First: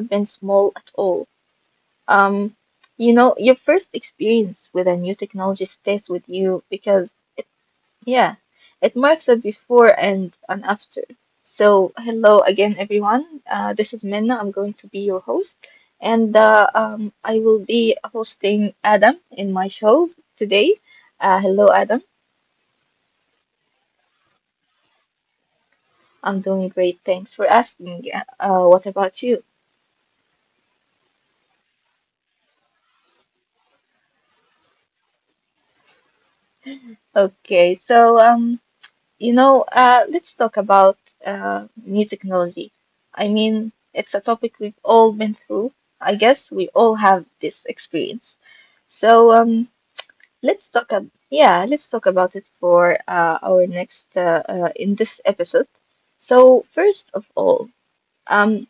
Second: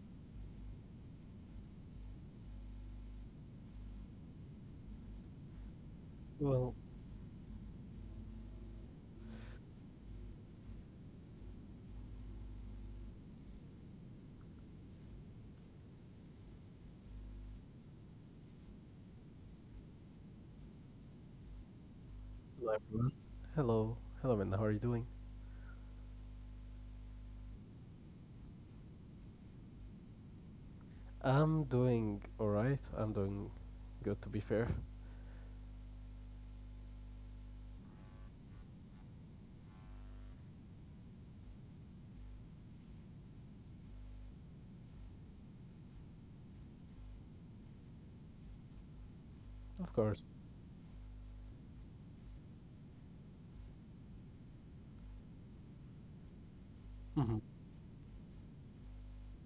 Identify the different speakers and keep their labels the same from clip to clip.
Speaker 1: been small at all. Um, you know, your first experience with a new technology stays with you
Speaker 2: Well,
Speaker 1: because yeah, it marks the before and an after. So, hello again, everyone. This is Minna. I'm going to be your host, and I will be hosting Adam in my show today. Hello,
Speaker 2: hello
Speaker 1: Adam.
Speaker 2: everyone. Hello, hello, Minna. How are you doing?
Speaker 1: I'm doing great. Thanks for asking. What about you?
Speaker 2: I'm doing all right. I'm doing good, to be fair.
Speaker 1: Okay, so you know, let's talk about new technology. I mean, it's a topic we've all been through. I guess we all have this experience.
Speaker 2: Of
Speaker 1: So
Speaker 2: course.
Speaker 1: let's talk. Let's talk about it for our next in this episode.
Speaker 2: hmm
Speaker 1: So first of all, um,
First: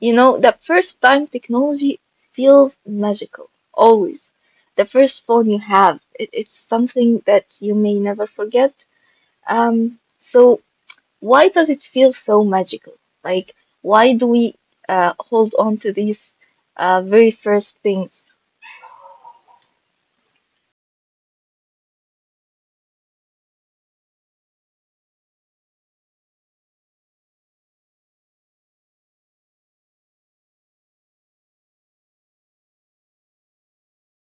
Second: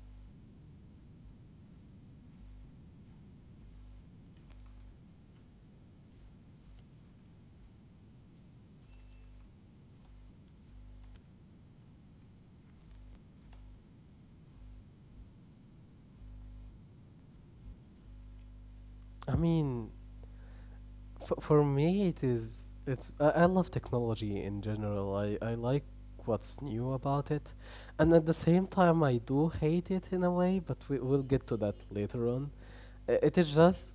Speaker 1: you know, the first time technology feels magical, always. The first phone you have, it's something that you may never forget. So why does it feel so magical? Like, why do we hold on to these very first things?
Speaker 2: I mean, for me, it is. It's. I love technology in general. I like what's new about it, and at the same time, I do hate it in a way. But we'll get to that later on. It is just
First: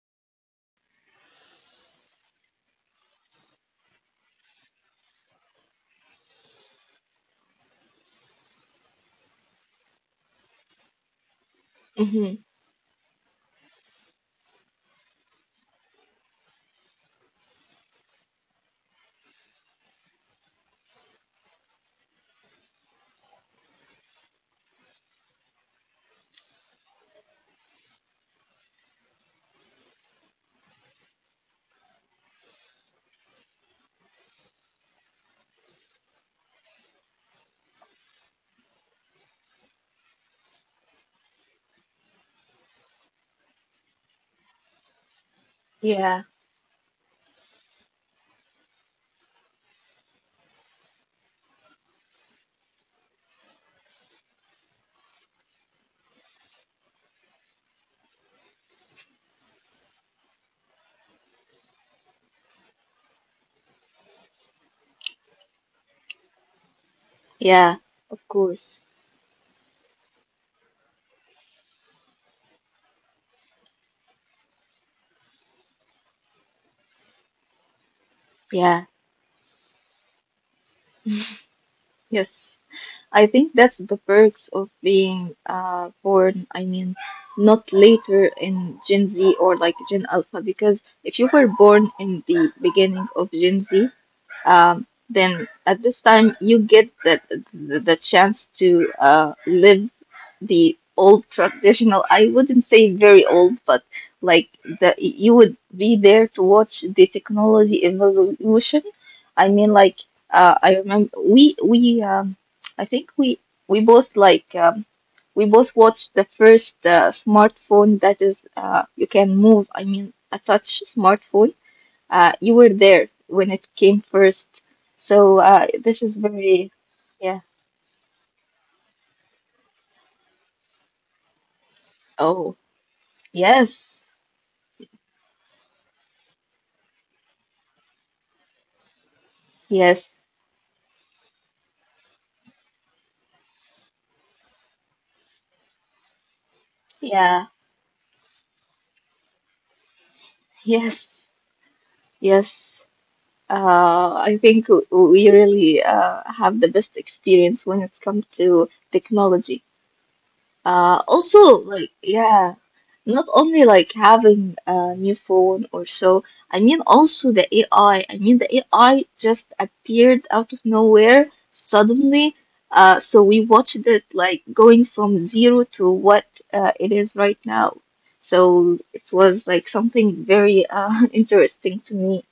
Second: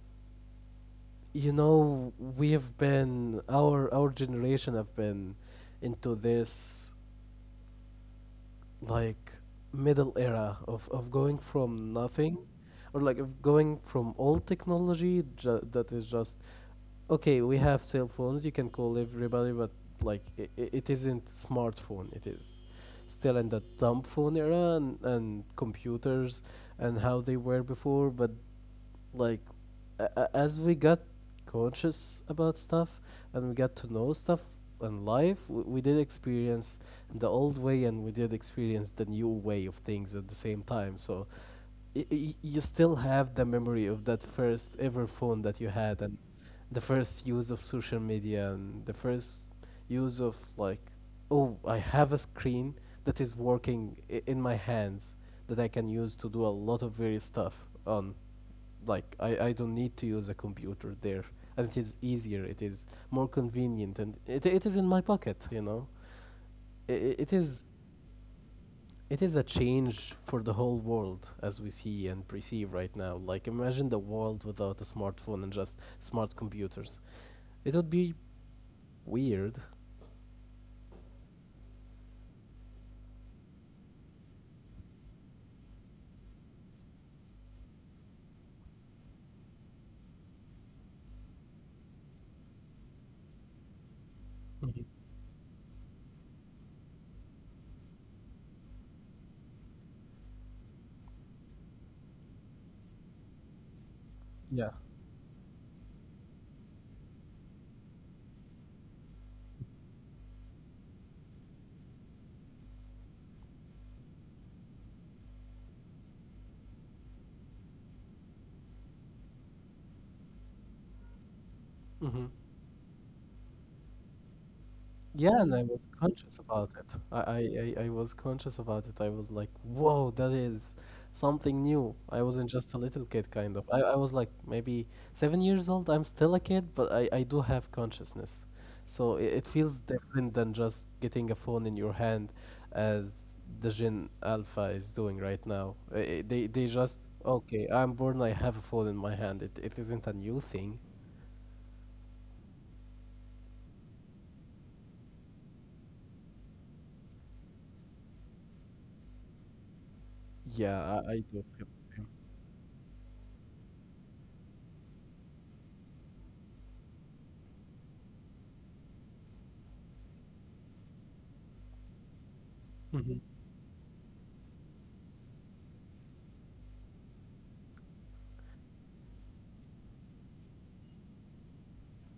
Speaker 2: you know we have been our generation have been into this, like, middle era of going from
Speaker 1: hmm
Speaker 2: nothing, or like of going from old technology that is just, okay, we have cell phones, you can call everybody, but like it isn't smartphone, it is still in the dumb phone era, and computers and how they were before, but like a- as we got conscious about stuff and we got to know stuff and life, we did experience the old way and we did experience the new way of things at the same time. So you still have the memory of that first ever phone that you had, and
Speaker 1: Yeah,
Speaker 2: the first use of social media, and the first use of, like, oh, I have a screen that is working in my hands that I can use to do a lot of various stuff on. Like, I don't need to use a computer there, and it is easier, it is more convenient, and it is in my pocket, you know, it is,
Speaker 1: yeah, of course.
Speaker 2: it is a change for the whole world as we see and perceive right now. Like, imagine the world without a smartphone and just smart computers, it would be
Speaker 1: Yeah,
Speaker 2: weird.
Speaker 1: yes. I think that's the perks of being born, I mean, not later in Gen Z or like Gen Alpha, because if you were born in the beginning of Gen Z,
Speaker 2: Mhm.
Speaker 1: then at this time you get the chance to live the old traditional. I wouldn't say very old, but like
Speaker 2: Yeah.
Speaker 1: the you would be there to watch the technology evolution. I mean, like I remember we I think we both like we both watched the first smartphone that is you can move, I mean a touch smartphone.
Speaker 2: hmm
Speaker 1: You were there when it came first. So
Speaker 2: Yeah, and I was
Speaker 1: this is
Speaker 2: conscious
Speaker 1: very,
Speaker 2: about it. I,
Speaker 1: yeah.
Speaker 2: I, I I was conscious about it. I was like, whoa, that is something new. I
Speaker 1: Oh,
Speaker 2: wasn't just a little kid, kind
Speaker 1: yes,
Speaker 2: of. I was like maybe 7 years old. I'm still a kid, but I do have consciousness. So it feels
Speaker 1: yes,
Speaker 2: different than just getting a phone in your hand as the Gen Alpha is doing right now. They just,
Speaker 1: yeah,
Speaker 2: okay, I'm born, I have a phone in my hand. It isn't a new thing.
Speaker 1: yes, yes. I think we really have the best experience when it comes to technology.
Speaker 2: Yeah, I do
Speaker 1: Also,
Speaker 2: feel
Speaker 1: like,
Speaker 2: the same.
Speaker 1: yeah, not only like having a new phone or so, I mean also the AI. I mean the AI just appeared out of nowhere suddenly. Uh,
Speaker 2: hmm
Speaker 1: so we watched it like going from zero to what it is right now. So it was like something very interesting to me.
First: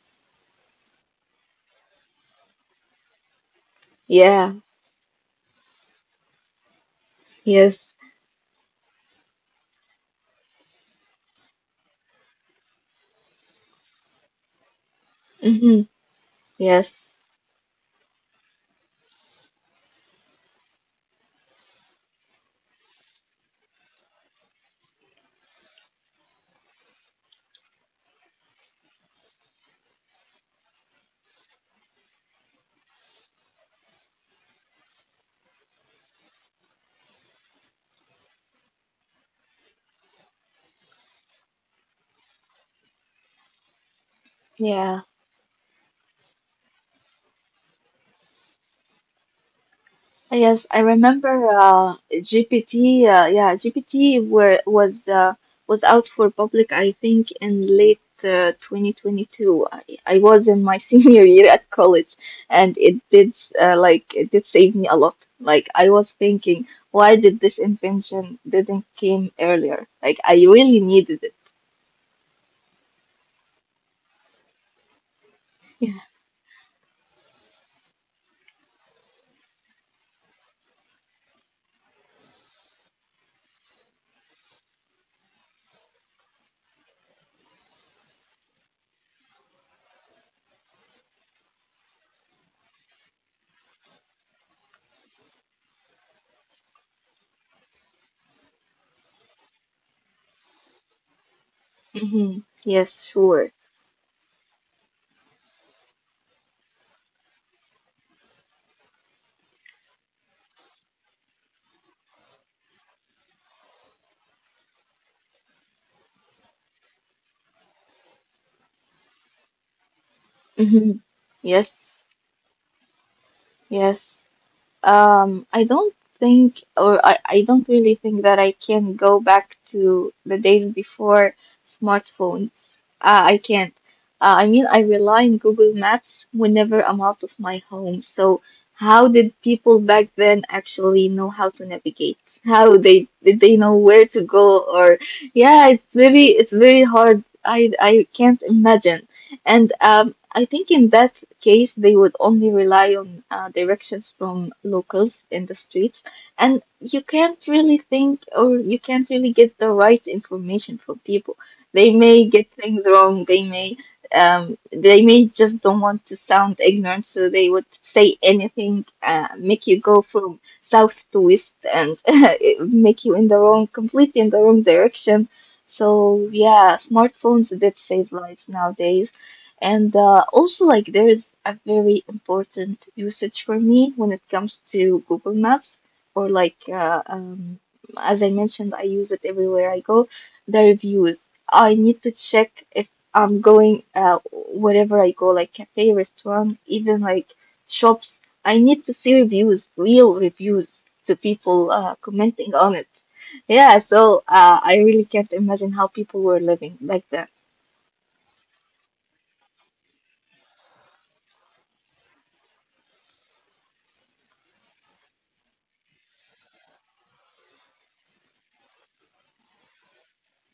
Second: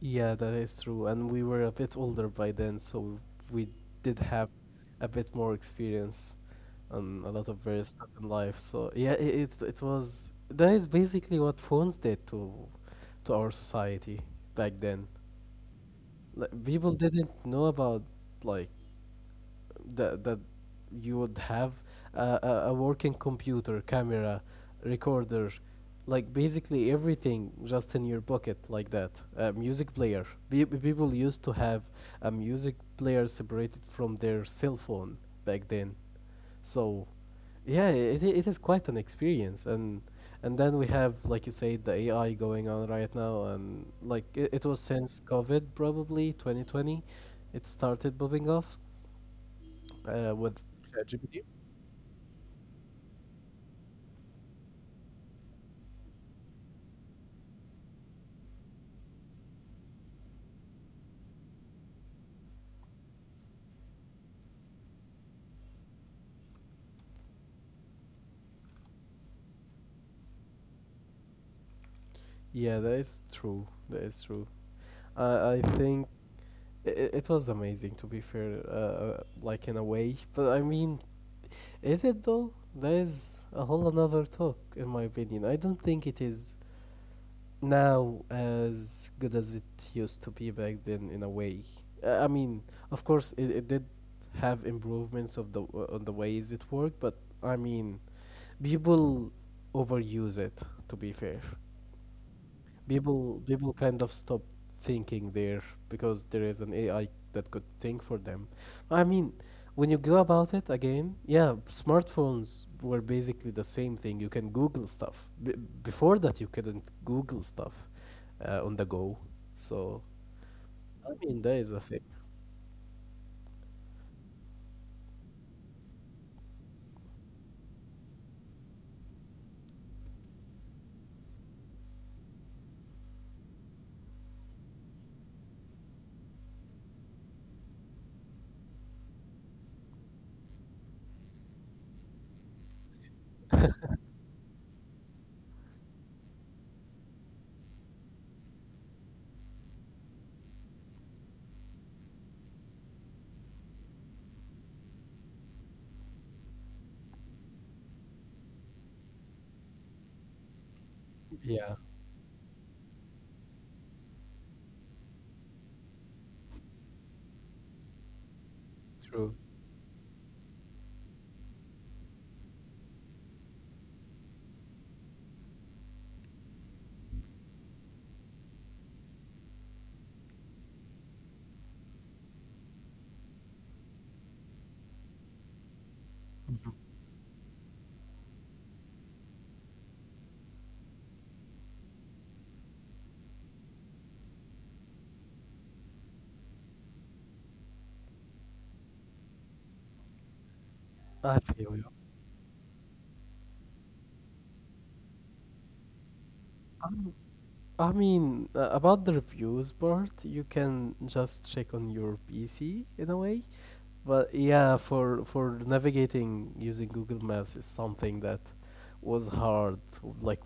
Speaker 2: Yeah, that is true. And we were a bit older by then, so we did have
Speaker 1: Yeah,
Speaker 2: a bit more experience on a lot of
Speaker 1: yes,
Speaker 2: various stuff in life. So yeah, it it was, that is basically what phones did to our society back then.
Speaker 1: hmm,
Speaker 2: Like, people
Speaker 1: yes,
Speaker 2: didn't know about, like, that that you would have a working computer, camera, recorder, like basically everything just in your pocket like that. A music player. People used to have a music player separated from their cell phone back then. So, yeah, it is quite an experience. And then we have, like you said, the AI going on right now, and like it was
Speaker 1: yeah.
Speaker 2: since COVID, probably 2020, it started popping off with
Speaker 1: Yes, I
Speaker 2: ChatGPT.
Speaker 1: remember GPT. Uh, GPT were, was uh, was out for public, I think, in late 2022. I was in my senior year at college, and it did like it did save me a lot. Like I was thinking, why did this invention didn't came earlier? Like I really needed it.
Speaker 2: Yeah, that is true. That is true. I
Speaker 1: Yeah.
Speaker 2: think it was amazing, to be fair, like in a way. But I mean, is it though? That is a whole another talk, in my opinion. I don't think it is now as good as it used to be back then, in a way. I mean, of course, it did have improvements of the on the ways it worked, but I mean, people overuse it. To be fair.
Speaker 1: Hmm. Yes,
Speaker 2: people
Speaker 1: sure.
Speaker 2: people kind of stop thinking there because there is an AI that could think for them. I mean, when you go about it again, yeah, smartphones were basically the same thing. You can Google stuff. Before that, you couldn't Google stuff on the go. So
Speaker 1: Hmm.
Speaker 2: I mean, that is a thing.
Speaker 1: Yes, yes. I don't think, or I don't really think that I can go back to the days before smartphones. I can't. I mean, I rely on Google Maps whenever I'm out of my home. So, how did people back then actually know how to navigate? How they did they know where to go? Or, yeah, it's very hard. I can't imagine. And I think in that case, they would only rely on directions from locals in the streets, and you can't really think, or you can't really get the right information from people.
Speaker 2: Yeah,
Speaker 1: They may get things wrong. They may just don't want to sound ignorant, so they would say anything,
Speaker 2: true.
Speaker 1: make you go from south to west, and make you in the wrong, completely in the wrong direction. So yeah, smartphones did save lives nowadays, and also, like, there is a very important usage for me when it comes to Google Maps, or like, as I mentioned, I use it everywhere I go. The reviews. I need to check if I'm going wherever I go, like cafe, restaurant, even like shops. I need to see reviews, real reviews, to
Speaker 2: I
Speaker 1: people
Speaker 2: feel
Speaker 1: commenting on it. Yeah, so I really can't imagine how people were living like
Speaker 2: you.
Speaker 1: that.
Speaker 2: I mean, about the reviews part, you can just check on your PC in a way. But yeah, for navigating using Google Maps is something that was hard, like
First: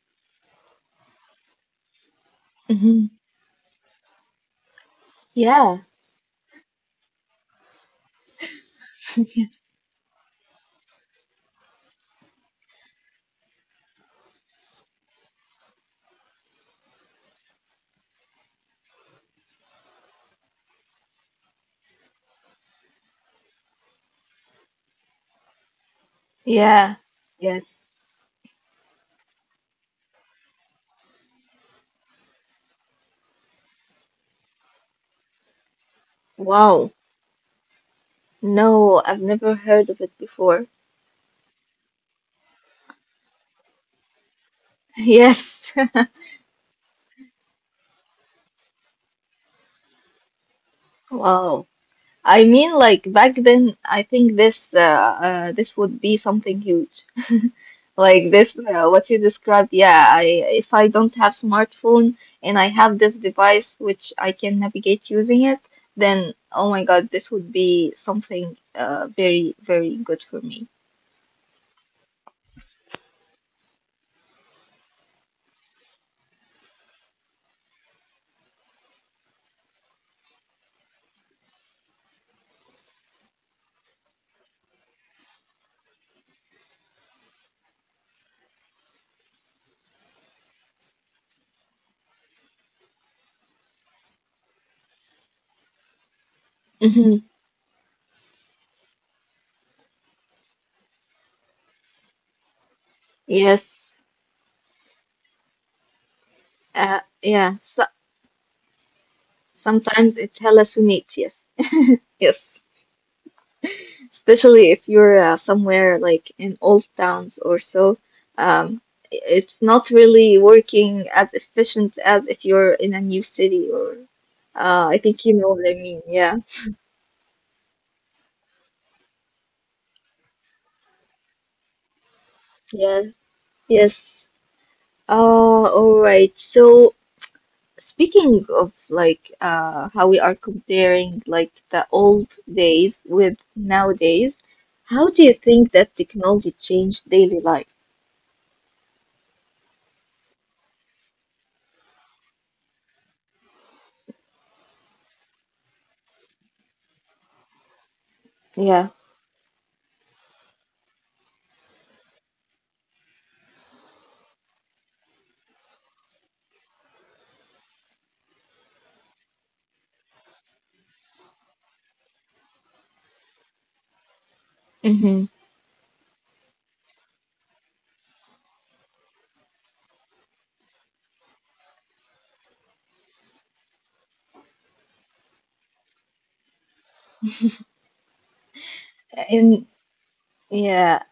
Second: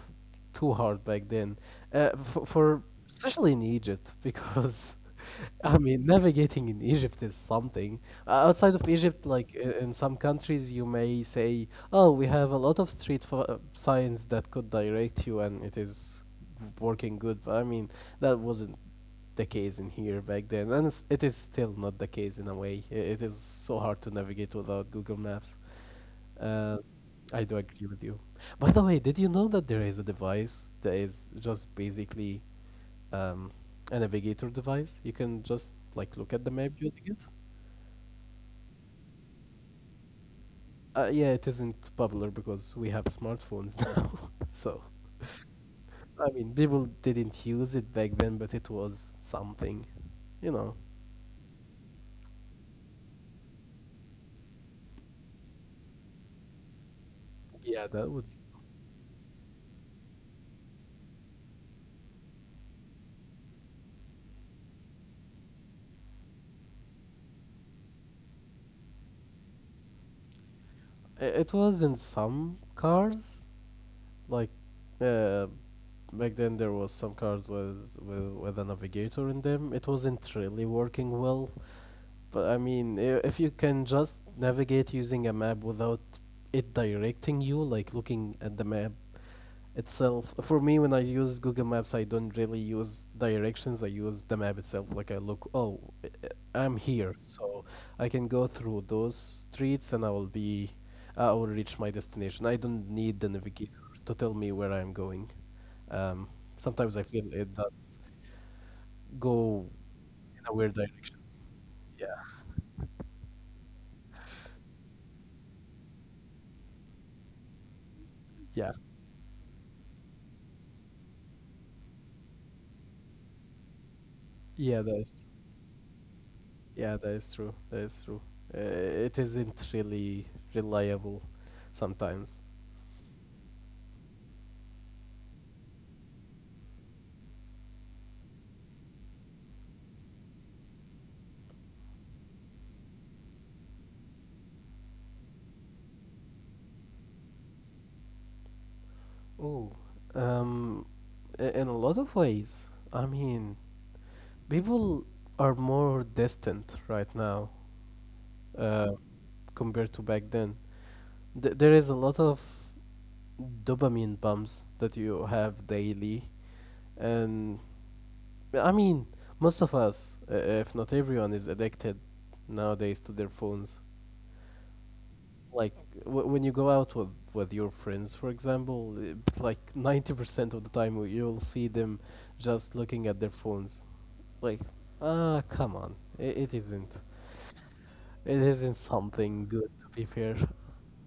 Speaker 2: too hard back then. For
Speaker 1: Mhm.
Speaker 2: especially in Egypt because
Speaker 1: Yeah.
Speaker 2: I mean, navigating in Egypt is something. Outside of Egypt, like in some countries, you may say, "Oh, we have a lot of street signs that could direct you, and it is working good." But I mean, that wasn't the case in here back then, and it's, it is still not the case in a way. It is so hard to navigate without Google Maps. Uh,
Speaker 1: Yeah,
Speaker 2: I do
Speaker 1: yes.
Speaker 2: agree with you. By the way, did you know that there is a device that is just basically um, a navigator device. You can just like look at the map
Speaker 1: Wow.
Speaker 2: using it.
Speaker 1: No, I've never heard of it before.
Speaker 2: Yeah, it isn't popular because we have smartphones now. So,
Speaker 1: Yes.
Speaker 2: I mean, people didn't use it back then, but it was something, you know.
Speaker 1: Wow. I mean, like back then, I think this this would be something huge.
Speaker 2: Yeah, that
Speaker 1: Like
Speaker 2: would.
Speaker 1: this, what you described. Yeah, I, if I don't have smartphone and I have this device which I can navigate using it, then oh my God, this would be something very very good for me.
Speaker 2: It was in some cars, like uh, back then there was some cards with a navigator in them. It wasn't really working well, but I mean, if you can just navigate using a map without it directing you, like looking at the map itself. For me, when I use Google Maps, I don't really use directions, I use the map itself. Like, I look, oh, I'm
Speaker 1: Hmm.
Speaker 2: here, so I can go through those streets and I will be I will reach my destination. I don't need the navigator
Speaker 1: Yes.
Speaker 2: to tell me where I'm going. um, Sometimes I feel
Speaker 1: Yeah.
Speaker 2: it
Speaker 1: So
Speaker 2: does go
Speaker 1: sometimes it
Speaker 2: in a weird
Speaker 1: hallucinates.
Speaker 2: direction.
Speaker 1: Yes.
Speaker 2: Yeah.
Speaker 1: Yes, especially if you're somewhere like in old towns or so,
Speaker 2: yeah
Speaker 1: um, it's not really working as efficient as if you're in a new city or
Speaker 2: yeah
Speaker 1: I
Speaker 2: that is
Speaker 1: think you know what I mean. Yeah.
Speaker 2: yeah, that is true, that is true. Uh, it isn't really reliable sometimes.
Speaker 1: Yeah. Yes. All right. So speaking of like how we are comparing like the old days with nowadays, how do you think that technology changed daily life?
Speaker 2: Oh, um, I- in a lot of ways. I mean, people are more distant right now
Speaker 1: Yeah.
Speaker 2: uh, compared to back then. There is a lot of dopamine bumps that you have daily, and I mean, most of us, if not everyone, is addicted nowadays to their phones.
Speaker 1: Mm-hmm.
Speaker 2: Like, when you go out with your friends for example, like 90% of the time you'll see them just looking at their phones. Like, ah, come on, it isn't, it isn't something
Speaker 1: And
Speaker 2: good, to be fair.
Speaker 1: yeah.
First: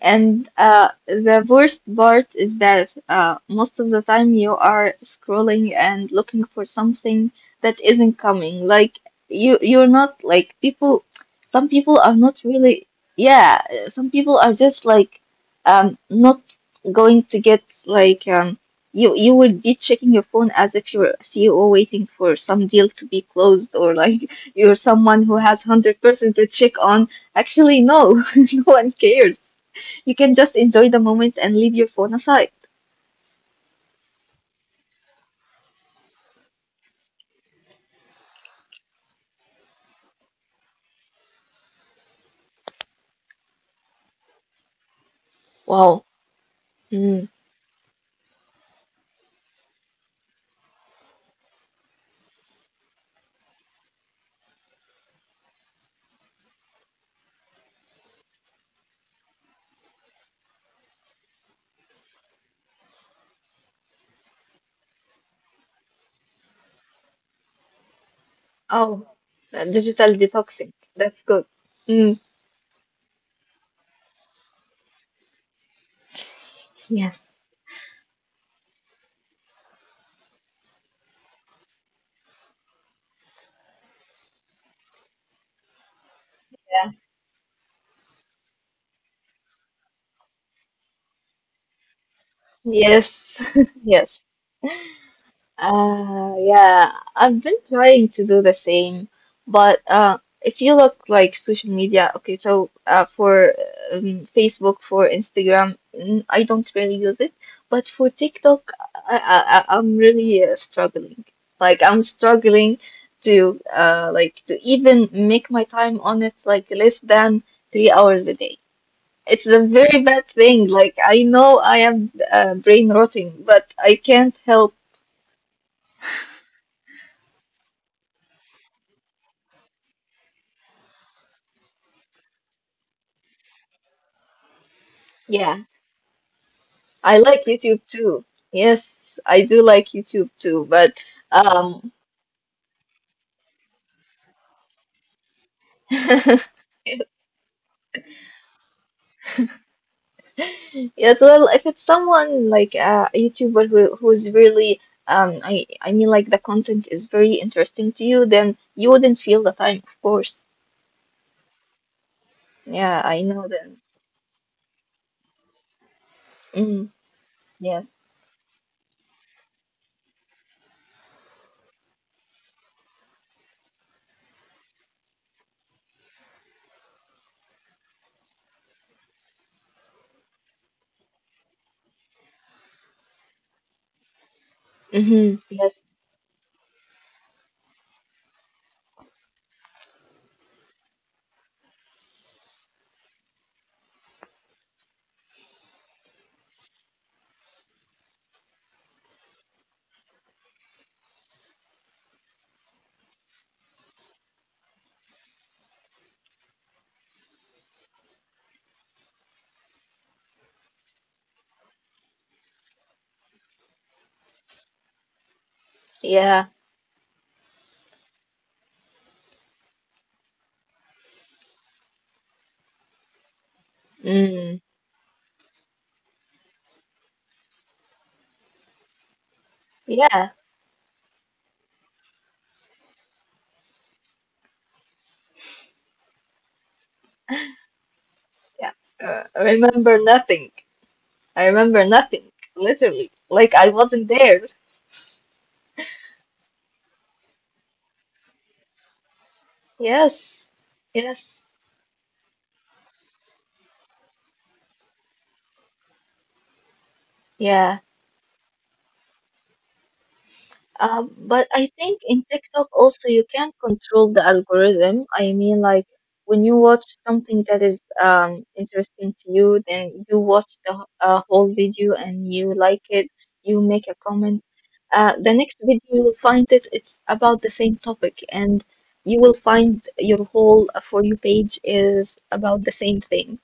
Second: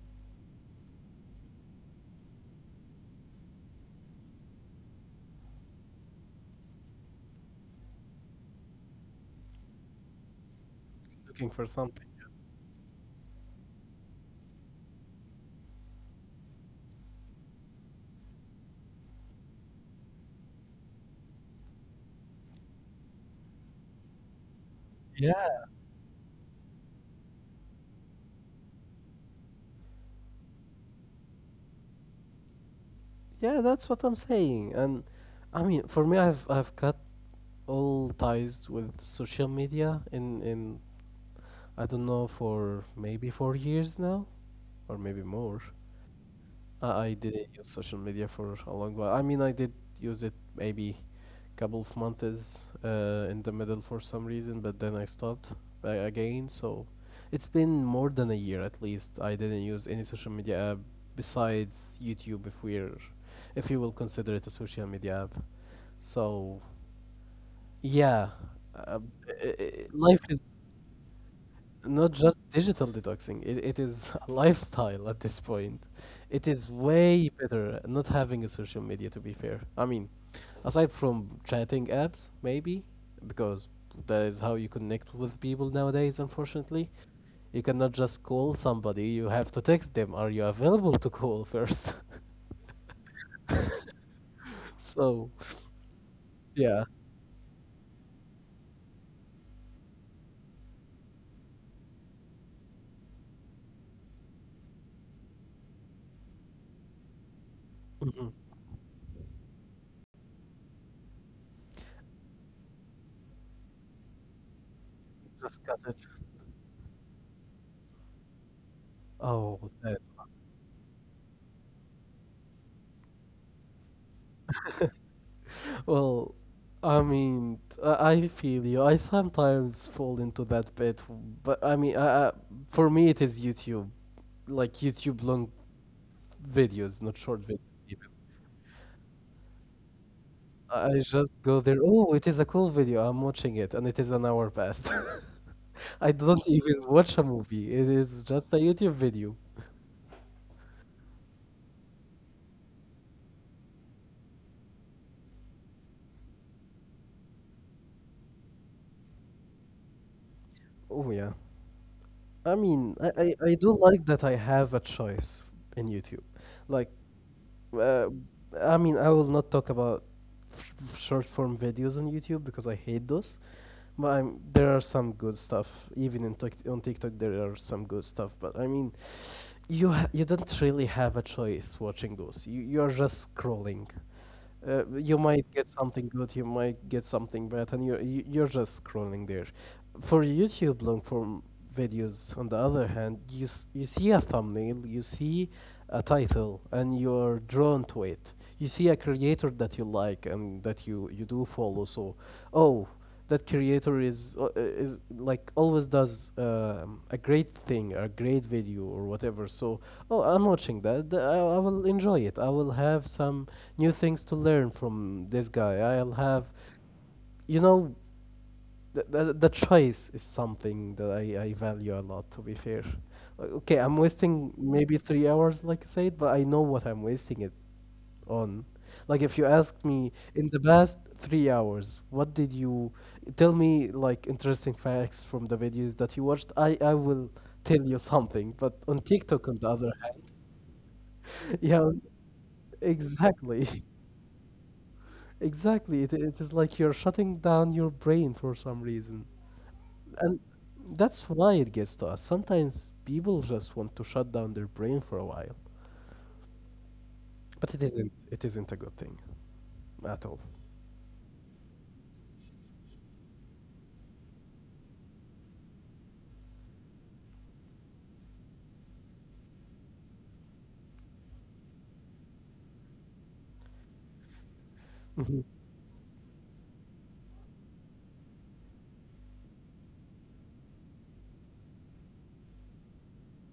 Speaker 1: And the worst part is that most of the time you are scrolling and looking for something that isn't coming. Like you're not like people.
Speaker 2: Looking
Speaker 1: Some
Speaker 2: for
Speaker 1: people
Speaker 2: something.
Speaker 1: are not really. Yeah, some people are just like not going to get like you would be checking your phone as if you're a CEO waiting for some deal to be closed, or like you're someone who has
Speaker 2: Yeah.
Speaker 1: 100% to check on. Actually, no, no one cares. You can just enjoy the moment and leave your phone aside.
Speaker 2: Yeah, that's what I'm saying. And I mean, for me, I've cut all ties with social media in, I don't know, for maybe 4 years now, or maybe more.
Speaker 1: Wow.
Speaker 2: I
Speaker 1: Mm.
Speaker 2: didn't use social media for a long while. I mean, I did use it maybe couple of months in the middle for some reason, but then I stopped again. So it's been more than a year at least. I didn't use any social media app besides YouTube, if if you will consider it a social media app. So yeah, uh, uh,
Speaker 1: Oh,
Speaker 2: uh,
Speaker 1: digital
Speaker 2: life is
Speaker 1: detoxing. That's good.
Speaker 2: not
Speaker 1: Mm.
Speaker 2: just digital detoxing, it is a lifestyle at this point. It is
Speaker 1: Yes.
Speaker 2: way better not having a social media, to be fair. I mean, aside from chatting apps, maybe, because that is how you connect with people nowadays,
Speaker 1: Yeah.
Speaker 2: unfortunately. You cannot just call somebody, you have to text them, are you available to call first.
Speaker 1: Yes, yes.
Speaker 2: So yeah.
Speaker 1: Yeah, I've been trying to do the same, but if you look like social media, okay, so for Facebook, for Instagram, mm, I don't really use it, but for
Speaker 2: Mhm.
Speaker 1: TikTok, I'm really struggling. Like I'm struggling to like to even make
Speaker 2: Just
Speaker 1: my
Speaker 2: cut
Speaker 1: time
Speaker 2: it.
Speaker 1: on it like less than 3 hours a day. It's
Speaker 2: Oh,
Speaker 1: a
Speaker 2: that.
Speaker 1: very bad thing. Like I know I am brain rotting, but I can't help.
Speaker 2: Well, I mean, I feel you. I sometimes fall into that bit, but I mean, for me, it is YouTube, like YouTube long
Speaker 1: Yeah.
Speaker 2: videos, not
Speaker 1: I
Speaker 2: short
Speaker 1: like
Speaker 2: videos
Speaker 1: YouTube
Speaker 2: even.
Speaker 1: too. Yes, I do like YouTube too,
Speaker 2: I
Speaker 1: but
Speaker 2: just go there.
Speaker 1: um
Speaker 2: Oh, it is a cool video, I'm watching it, and it is an hour past. I don't
Speaker 1: yes,
Speaker 2: even watch a movie. It is just a YouTube video.
Speaker 1: well, if it's someone like a YouTuber who's really I mean like the content is very interesting to you, then you wouldn't feel the time, of course.
Speaker 2: Oh yeah. I mean,
Speaker 1: Yeah,
Speaker 2: I,
Speaker 1: I
Speaker 2: I,
Speaker 1: know
Speaker 2: I do
Speaker 1: them.
Speaker 2: like that I have a choice in YouTube. Like,
Speaker 1: Mm, yes.
Speaker 2: uh, I mean, I will not talk about short form videos on YouTube because I hate those. But I'm, there are some good stuff. Even in on TikTok, there are some good stuff. But I mean, you don't really have a choice watching those. You are just scrolling, you
Speaker 1: Mm-hmm.
Speaker 2: might get
Speaker 1: Yes.
Speaker 2: something good, you might get something bad, and you're just scrolling there. For YouTube long form videos, on the other hand, you see a thumbnail, you see a title, and you're drawn to it. You see a creator that you like and that you do follow. So, oh, that creator is like always does a great thing, a great video or whatever. So, oh, I'm watching that. I will enjoy it. I will have some new things to learn from this guy. I'll have,
Speaker 1: Yeah.
Speaker 2: you know, the choice is something that I value a lot, to be fair. Okay, I'm wasting
Speaker 1: Mm.
Speaker 2: maybe 3 hours, like I said, but I know what I'm wasting it on. Like, if you asked me
Speaker 1: Yeah.
Speaker 2: in the past 3 hours, what did you tell me, like, interesting facts from the videos that you watched? I will tell you something, but
Speaker 1: Yeah.
Speaker 2: on TikTok,
Speaker 1: I
Speaker 2: on the other
Speaker 1: remember
Speaker 2: hand,
Speaker 1: nothing. I
Speaker 2: yeah,
Speaker 1: remember nothing, literally. Like I
Speaker 2: exactly.
Speaker 1: wasn't there.
Speaker 2: Exactly. It is like you're shutting down your brain for some reason. And
Speaker 1: Yes.
Speaker 2: that's
Speaker 1: Yes.
Speaker 2: why it gets to us. Sometimes people just want to shut down their brain for a while. But it
Speaker 1: Yeah,
Speaker 2: isn't it isn't a good thing at all.
Speaker 1: but I think in TikTok also you can not control the algorithm. I mean, like when you watch something that is interesting to you, then you watch the whole video and you like it, you make a comment. The
Speaker 2: Mhm.
Speaker 1: next video you'll find it, it's about the same topic, and you will find your whole For You page is about the same thing.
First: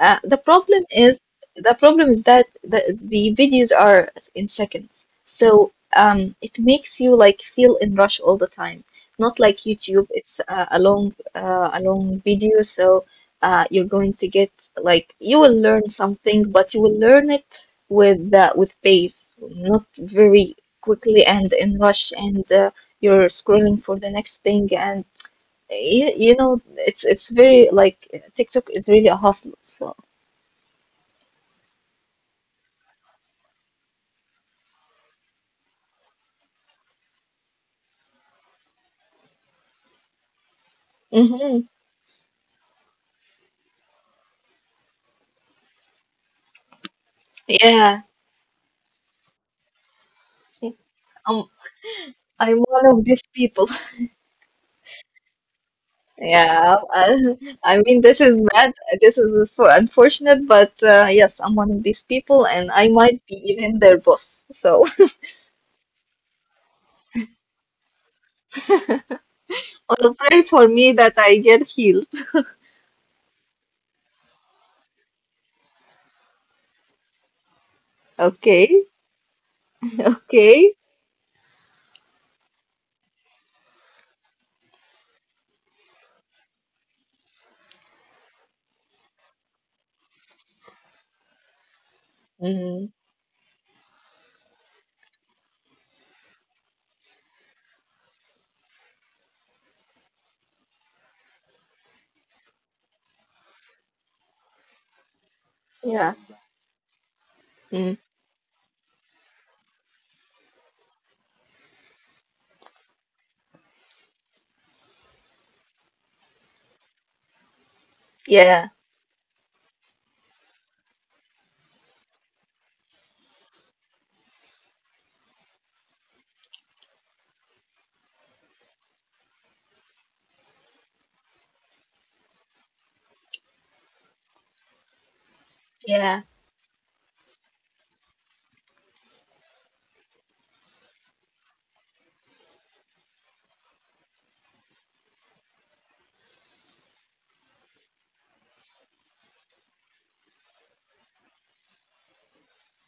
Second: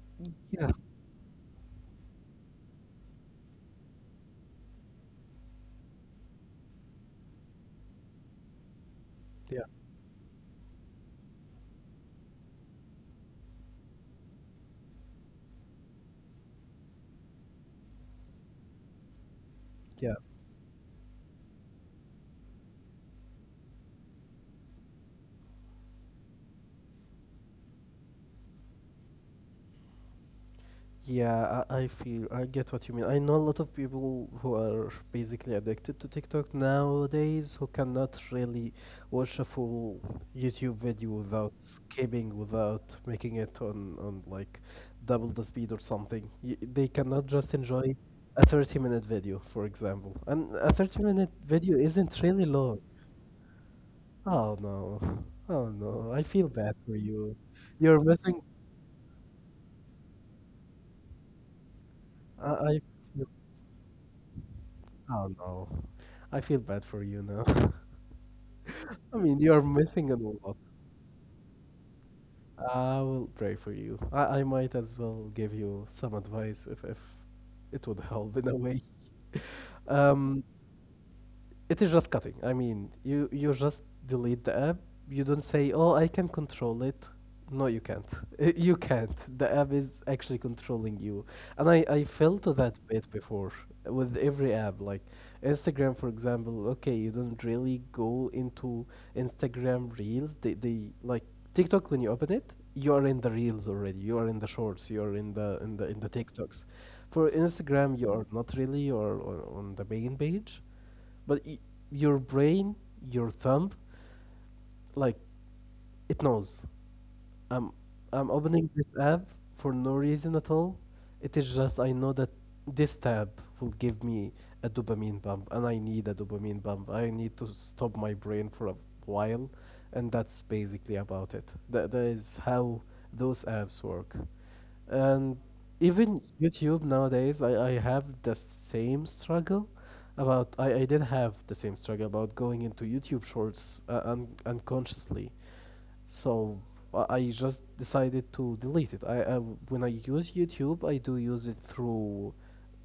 Speaker 1: Uh, the
Speaker 2: Yeah.
Speaker 1: problem is the problem is that the videos are in seconds. So it makes you like feel in rush all the time. Not like
Speaker 2: Yeah.
Speaker 1: YouTube, it's uh, a long video, so you're going to get like you will learn something, but you will learn it with pace, not
Speaker 2: Yeah.
Speaker 1: very quickly and in rush, and you're scrolling for the next thing, and you know it's very like TikTok is really a hustle. So
Speaker 2: Yeah, I feel I get what you mean. I know a lot of people who are basically addicted to TikTok nowadays who cannot really watch a full YouTube video without
Speaker 1: hmm
Speaker 2: skipping, without making it on like double the speed or something. They cannot just enjoy
Speaker 1: yeah,
Speaker 2: a 30-minute video, for example. And a 30-minute
Speaker 1: um,
Speaker 2: video isn't really
Speaker 1: I'm
Speaker 2: long.
Speaker 1: one of these people.
Speaker 2: Oh no. Oh no. I feel bad
Speaker 1: Yeah,
Speaker 2: for you.
Speaker 1: I mean,
Speaker 2: You're
Speaker 1: this is
Speaker 2: missing
Speaker 1: bad. This is for unfortunate, but yes, I'm one of these people, and
Speaker 2: I
Speaker 1: I might
Speaker 2: feel
Speaker 1: be even their boss. So,
Speaker 2: Oh no, I feel bad for you now. I mean, you are
Speaker 1: or
Speaker 2: missing out a
Speaker 1: pray
Speaker 2: lot.
Speaker 1: for me that I get healed.
Speaker 2: I will pray for you. I might as well give you some advice if it would help in a way.
Speaker 1: Okay,
Speaker 2: Um,
Speaker 1: okay.
Speaker 2: it is just cutting. I mean, you just delete the app. You don't say, "Oh, I can control it." No, you can't. You can't. The app is actually controlling you, and I fell to that
Speaker 1: Mm,
Speaker 2: bit before with every app, like Instagram, for example. Okay, you don't really go into Instagram Reels. They like TikTok when you open it, you are in the Reels already. You are in the Shorts. You are in the in the
Speaker 1: yeah,
Speaker 2: TikToks. For
Speaker 1: mm,
Speaker 2: Instagram, you are not really. You are on the main page but y your brain, your thumb, like it knows. I'm I'm
Speaker 1: yeah,
Speaker 2: opening this app for no reason at all. It is just I know that this tab will give me a dopamine bump, and I need a dopamine bump. I need to stop my brain for a while, and that's basically about it. That is how those apps work. And
Speaker 1: yeah.
Speaker 2: even YouTube nowadays, I have the same struggle about I did have the same struggle about going into YouTube Shorts unconsciously so I just decided to delete it. I when I use YouTube, I do use it through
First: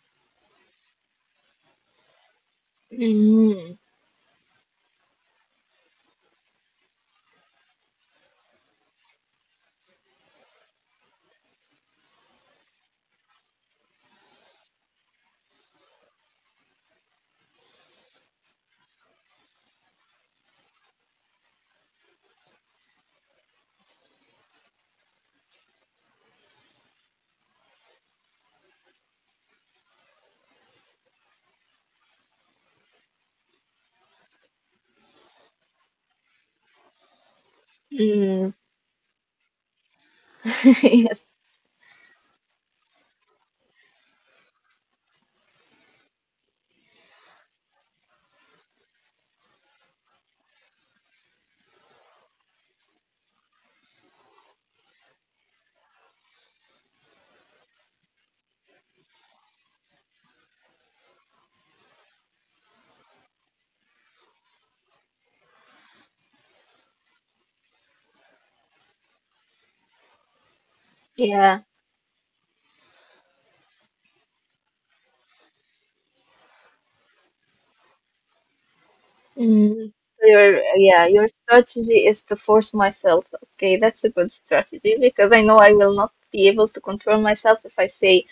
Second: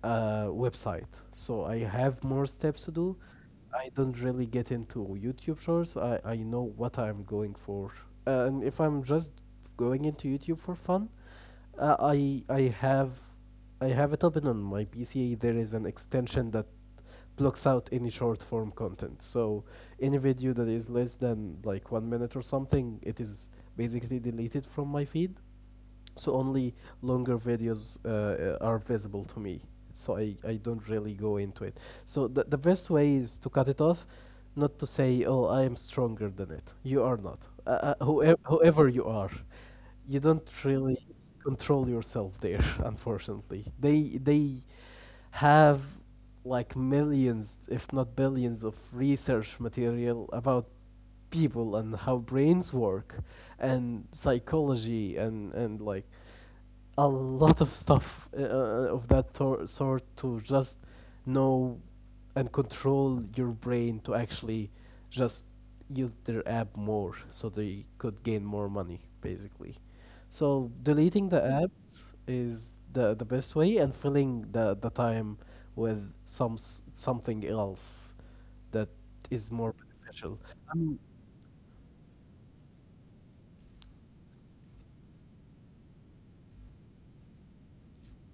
Speaker 2: a website, so I have more steps to do.
Speaker 1: Mm,
Speaker 2: I don't really get into YouTube Shorts. I know what I'm going for, and if I'm just going into YouTube for fun, uh, I I have I have it open on my PC. There is an extension that blocks out any short form content. So any video that is less than like 1 minute or something, it is basically deleted from my feed. So only longer videos are visible to me. So I don't really go into it. So the best way is to cut it off, not to say, oh, I am stronger than it. You are not. Whoever,
Speaker 1: mm.
Speaker 2: whoever you are, you don't really
Speaker 1: Yes,
Speaker 2: control yourself there, unfortunately. They have like millions, if not billions, of research material about people and how brains work and psychology and like a lot of stuff of that sort to just know and control your brain to actually just use their app more so they could gain more money basically so deleting the
Speaker 1: yeah.
Speaker 2: apps is the best way and filling the time with something else that is more
Speaker 1: Mm, so
Speaker 2: beneficial.
Speaker 1: your,
Speaker 2: Um.
Speaker 1: yeah, your strategy is to force myself. Okay, that's a good strategy because I know I will not be able to control myself if I say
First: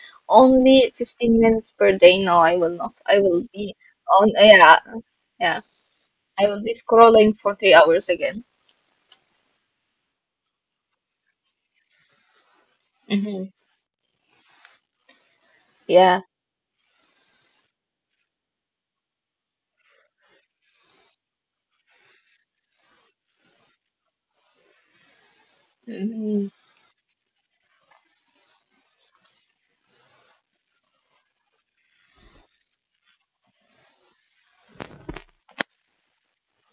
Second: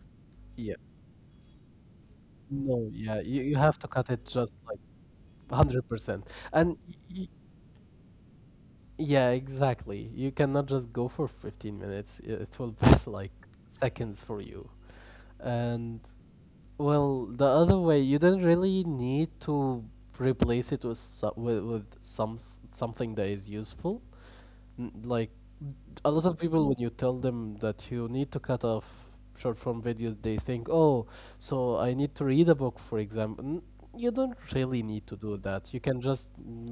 Speaker 2: Yeah.
Speaker 1: only 15 minutes per day. No, I will
Speaker 2: no
Speaker 1: not.
Speaker 2: Yeah,
Speaker 1: I
Speaker 2: you,
Speaker 1: will
Speaker 2: you
Speaker 1: be
Speaker 2: have to cut it
Speaker 1: on,
Speaker 2: just like
Speaker 1: yeah, yeah.
Speaker 2: 100%.
Speaker 1: I will be
Speaker 2: And y- y-
Speaker 1: scrolling for 3 hours again.
Speaker 2: yeah, exactly, you cannot just go for 15 minutes, it will pass like
Speaker 1: Hmm.
Speaker 2: seconds for you. And
Speaker 1: Yeah.
Speaker 2: well, the other way, you don't really need to replace it with something that is useful. Like a lot of
Speaker 1: Hmm.
Speaker 2: people, when you tell them that you need to cut off short form videos, they think, oh, so I need to read a book, for example. You don't really need to do that. You can just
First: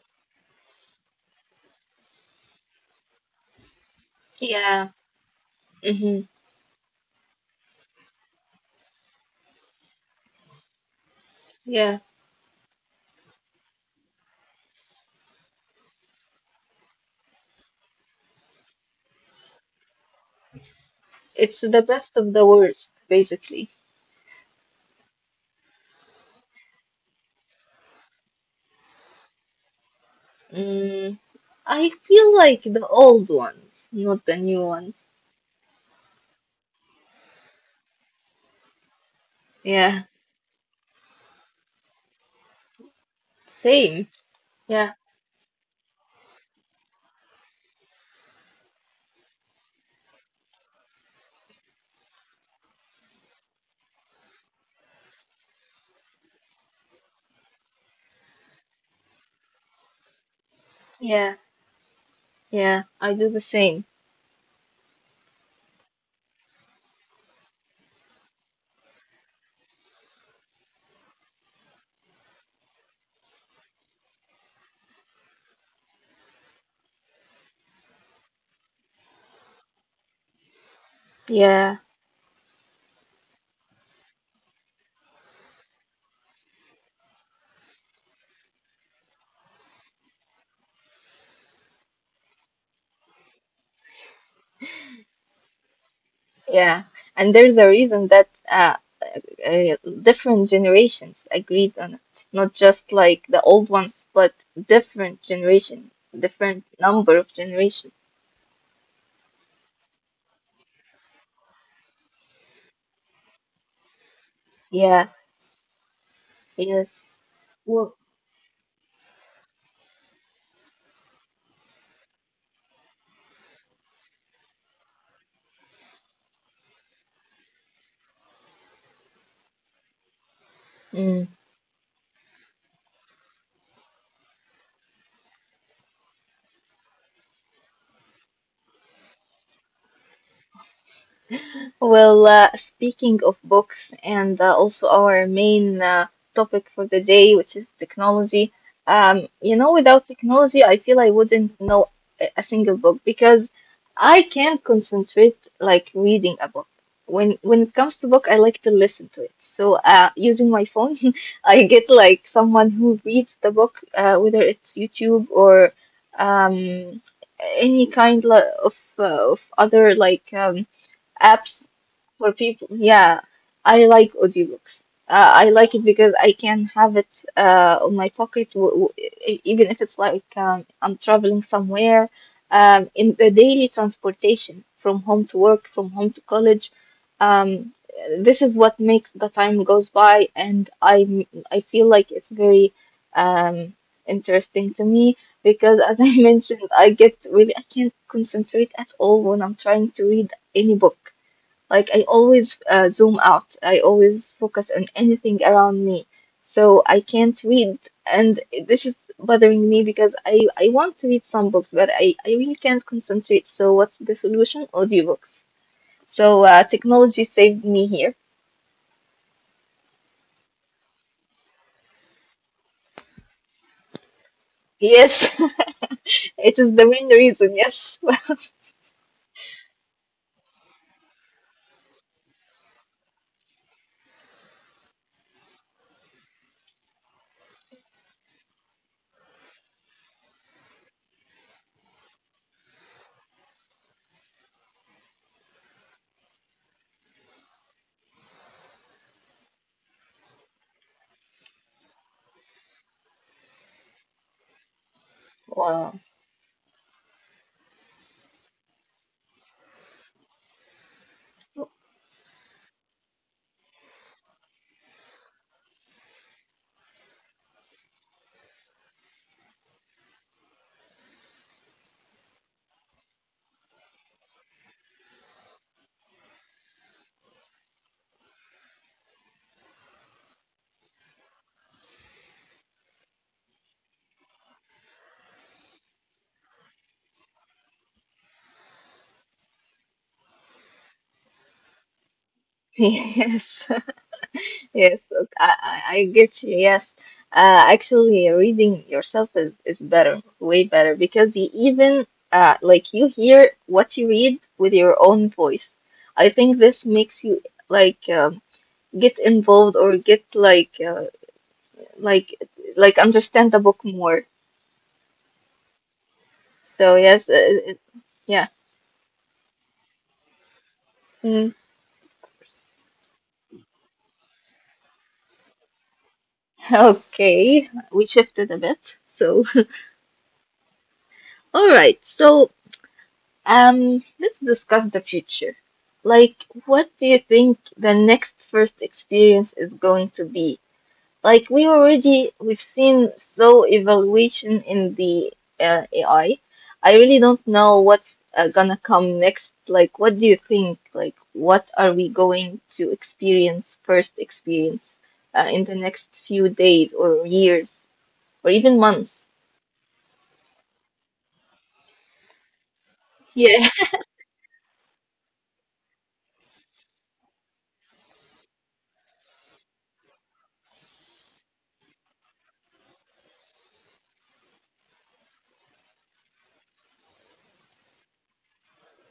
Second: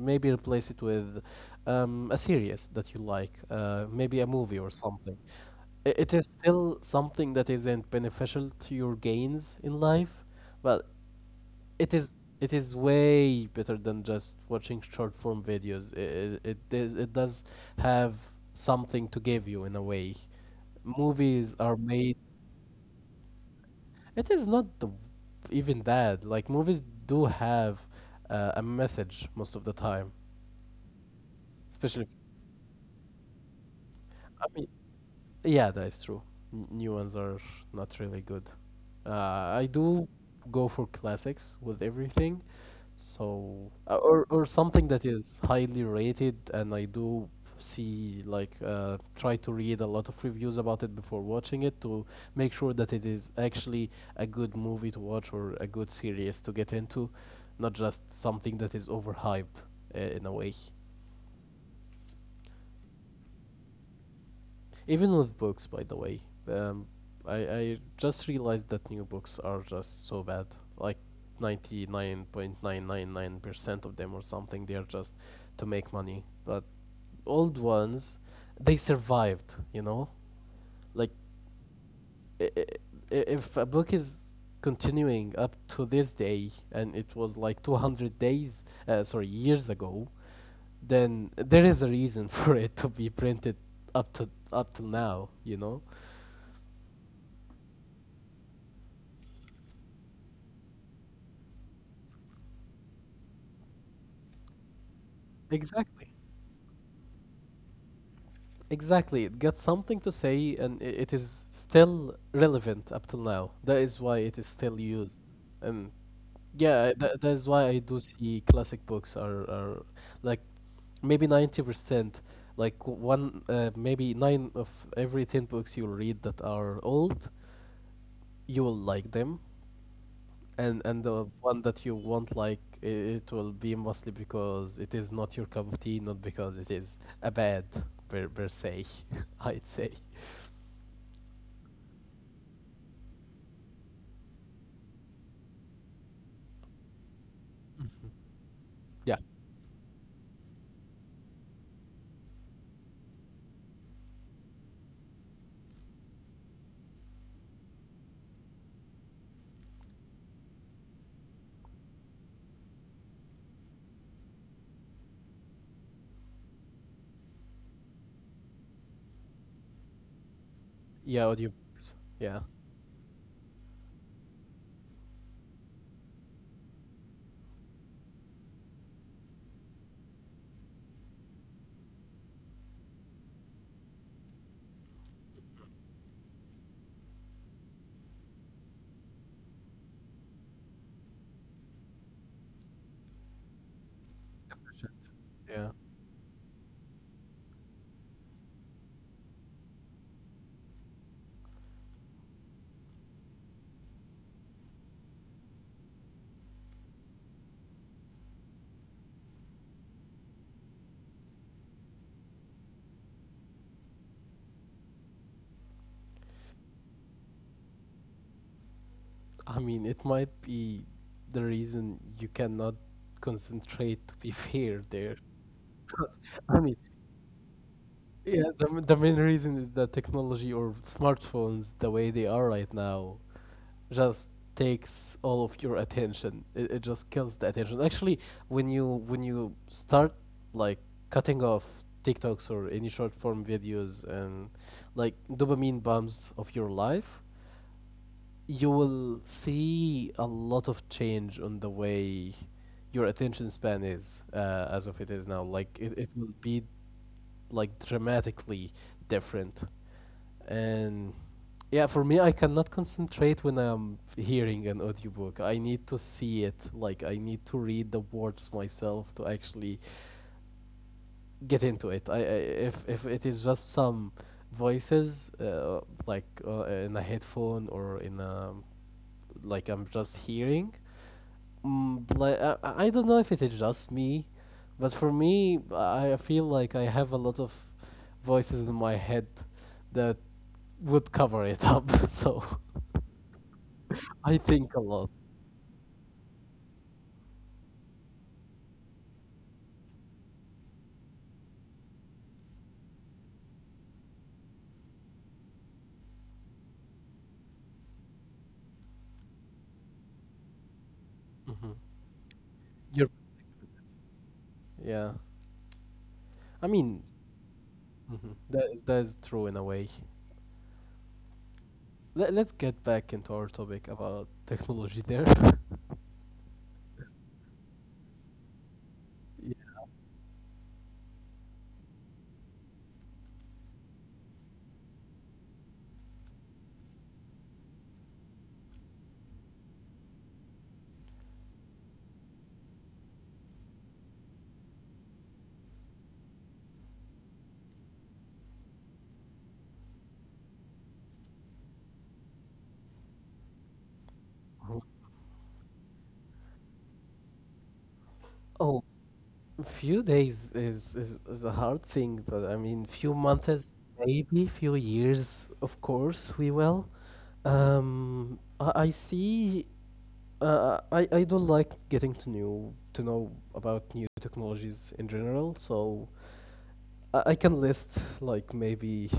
Speaker 2: maybe replace it with a series that you like, maybe a movie or
Speaker 1: Yeah.
Speaker 2: something. It
Speaker 1: Hmm.
Speaker 2: is still something that isn't beneficial to your gains in life, but it
Speaker 1: Yeah.
Speaker 2: is it is way better than just watching short form videos. It does have something to give you in a way. Movies
Speaker 1: It's
Speaker 2: are
Speaker 1: the
Speaker 2: made.
Speaker 1: best of the worst, basically.
Speaker 2: It is not the, even that. Like movies do have a message most of the time,
Speaker 1: Mm, I
Speaker 2: especially.
Speaker 1: feel like the old ones, not the
Speaker 2: I
Speaker 1: new
Speaker 2: mean,
Speaker 1: ones.
Speaker 2: Yeah, that's true. New ones are not really good. I
Speaker 1: Yeah.
Speaker 2: do go for classics with everything, so
Speaker 1: Same.
Speaker 2: or something
Speaker 1: Yeah.
Speaker 2: that is highly rated, and I do see like try to read a lot of reviews about it before watching it to make sure that it is actually a good movie to watch or a good series to get into, not just something that is overhyped in a way.
Speaker 1: Yeah, yeah, I do the same.
Speaker 2: Even with books, by the way, um, I just realized that new books are just so bad. Like 99 point 9 9 9 percent... wait of them or something, they are just to make money. But old ones, they survived. You know, like
Speaker 1: Yeah,
Speaker 2: i- i- if a book is continuing up to this day and it was like 200 days, sorry, years ago, then there is a reason for it to be printed up to up till now. You know.
Speaker 1: yeah. And there's a reason that different generations agreed on it. Not just like the old ones, but different generation,
Speaker 2: Exactly.
Speaker 1: different number of generation.
Speaker 2: Exactly, it got something to say and it is still relevant up till now. That is why it is still
Speaker 1: Yeah,
Speaker 2: used. And
Speaker 1: yes.
Speaker 2: yeah, that is why I
Speaker 1: Well,
Speaker 2: do see classic books are like maybe 90%, like one, maybe nine of every 10 books you'll read that are old, you will like them. And
Speaker 1: mm.
Speaker 2: the one that you won't like, I it will be mostly because it is not your cup of tea, not because it is a bad per se, I'd say.
Speaker 1: Well, speaking of books and also our main topic for the day, which is technology,
Speaker 2: Yeah.
Speaker 1: you know, without technology, I feel I wouldn't know a single book because I can't concentrate like reading a book. When it comes to book, I like to listen to it. So, using my phone, I get like someone who reads the book, whether it's YouTube or um, any kind of other like
Speaker 2: Yeah,
Speaker 1: apps
Speaker 2: audiobooks.
Speaker 1: for
Speaker 2: Yeah.
Speaker 1: people, yeah, I like audiobooks. I like it because I can have it on my pocket, even if it's like I'm traveling somewhere, in the daily transportation from home to work, from home to college. Um, this is what makes the time goes by, and I I feel like it's very um, interesting to me because,
Speaker 2: Yeah.
Speaker 1: as I mentioned, I get really I can't concentrate at all when I'm trying to read any book. Like I always zoom out. I always focus on anything around me. So I can't read, and this is bothering me because I want to read some books, but I really can't concentrate. So what's the solution? Audiobooks. So technology saved me here.
Speaker 2: I mean, it might be the reason you cannot concentrate to be fair there.
Speaker 1: Yes, it
Speaker 2: I
Speaker 1: is
Speaker 2: mean,
Speaker 1: the main reason. Yes.
Speaker 2: yeah, the main reason is that technology or smartphones, the way they are right now, just takes all of your attention. It just kills the attention. Actually, when you start like cutting off TikToks or any short form videos and like dopamine bombs of your life, you will see a lot of change on the way your attention span is as of it is now. Like
Speaker 1: Wow.
Speaker 2: it will be like dramatically different. And yeah, for me, I cannot concentrate when I'm hearing an audiobook. I need to see it. Like I need to read the words myself to actually get into it. I if it is just some voices in a headphone or in a like I'm just hearing Mm, like I don't know if it is just me, but for me, I feel like I have a lot of voices in my head that would cover it up. So
Speaker 1: Yes.
Speaker 2: I think a
Speaker 1: Yes,
Speaker 2: lot.
Speaker 1: I get you. Yes, actually, reading yourself is better, way better, because you even like you hear what you read with your own voice. I think this makes you like get involved or get like
Speaker 2: Hmm.
Speaker 1: like like
Speaker 2: You're,
Speaker 1: understand the book more.
Speaker 2: yeah, I
Speaker 1: So
Speaker 2: mean,
Speaker 1: yes, it-
Speaker 2: mhm,
Speaker 1: yeah.
Speaker 2: that is true in a way.
Speaker 1: Mm.
Speaker 2: Let's get back into our topic about technology there.
Speaker 1: Okay, we shifted a bit. So
Speaker 2: Yeah.
Speaker 1: all right, so. Let's discuss the future. Like, what do you think the next first experience is going to be? Like, we've seen so evaluation in the AI. I really don't know what's gonna come next. Like, what do you think? Like, what are we going to experience in the next few days or years or even
Speaker 2: Oh,
Speaker 1: months?
Speaker 2: few days is, is a hard thing, but I mean, few months, maybe few years, of course, we will. I see. I don't like getting to new to know about new technologies in general. So I can list like maybe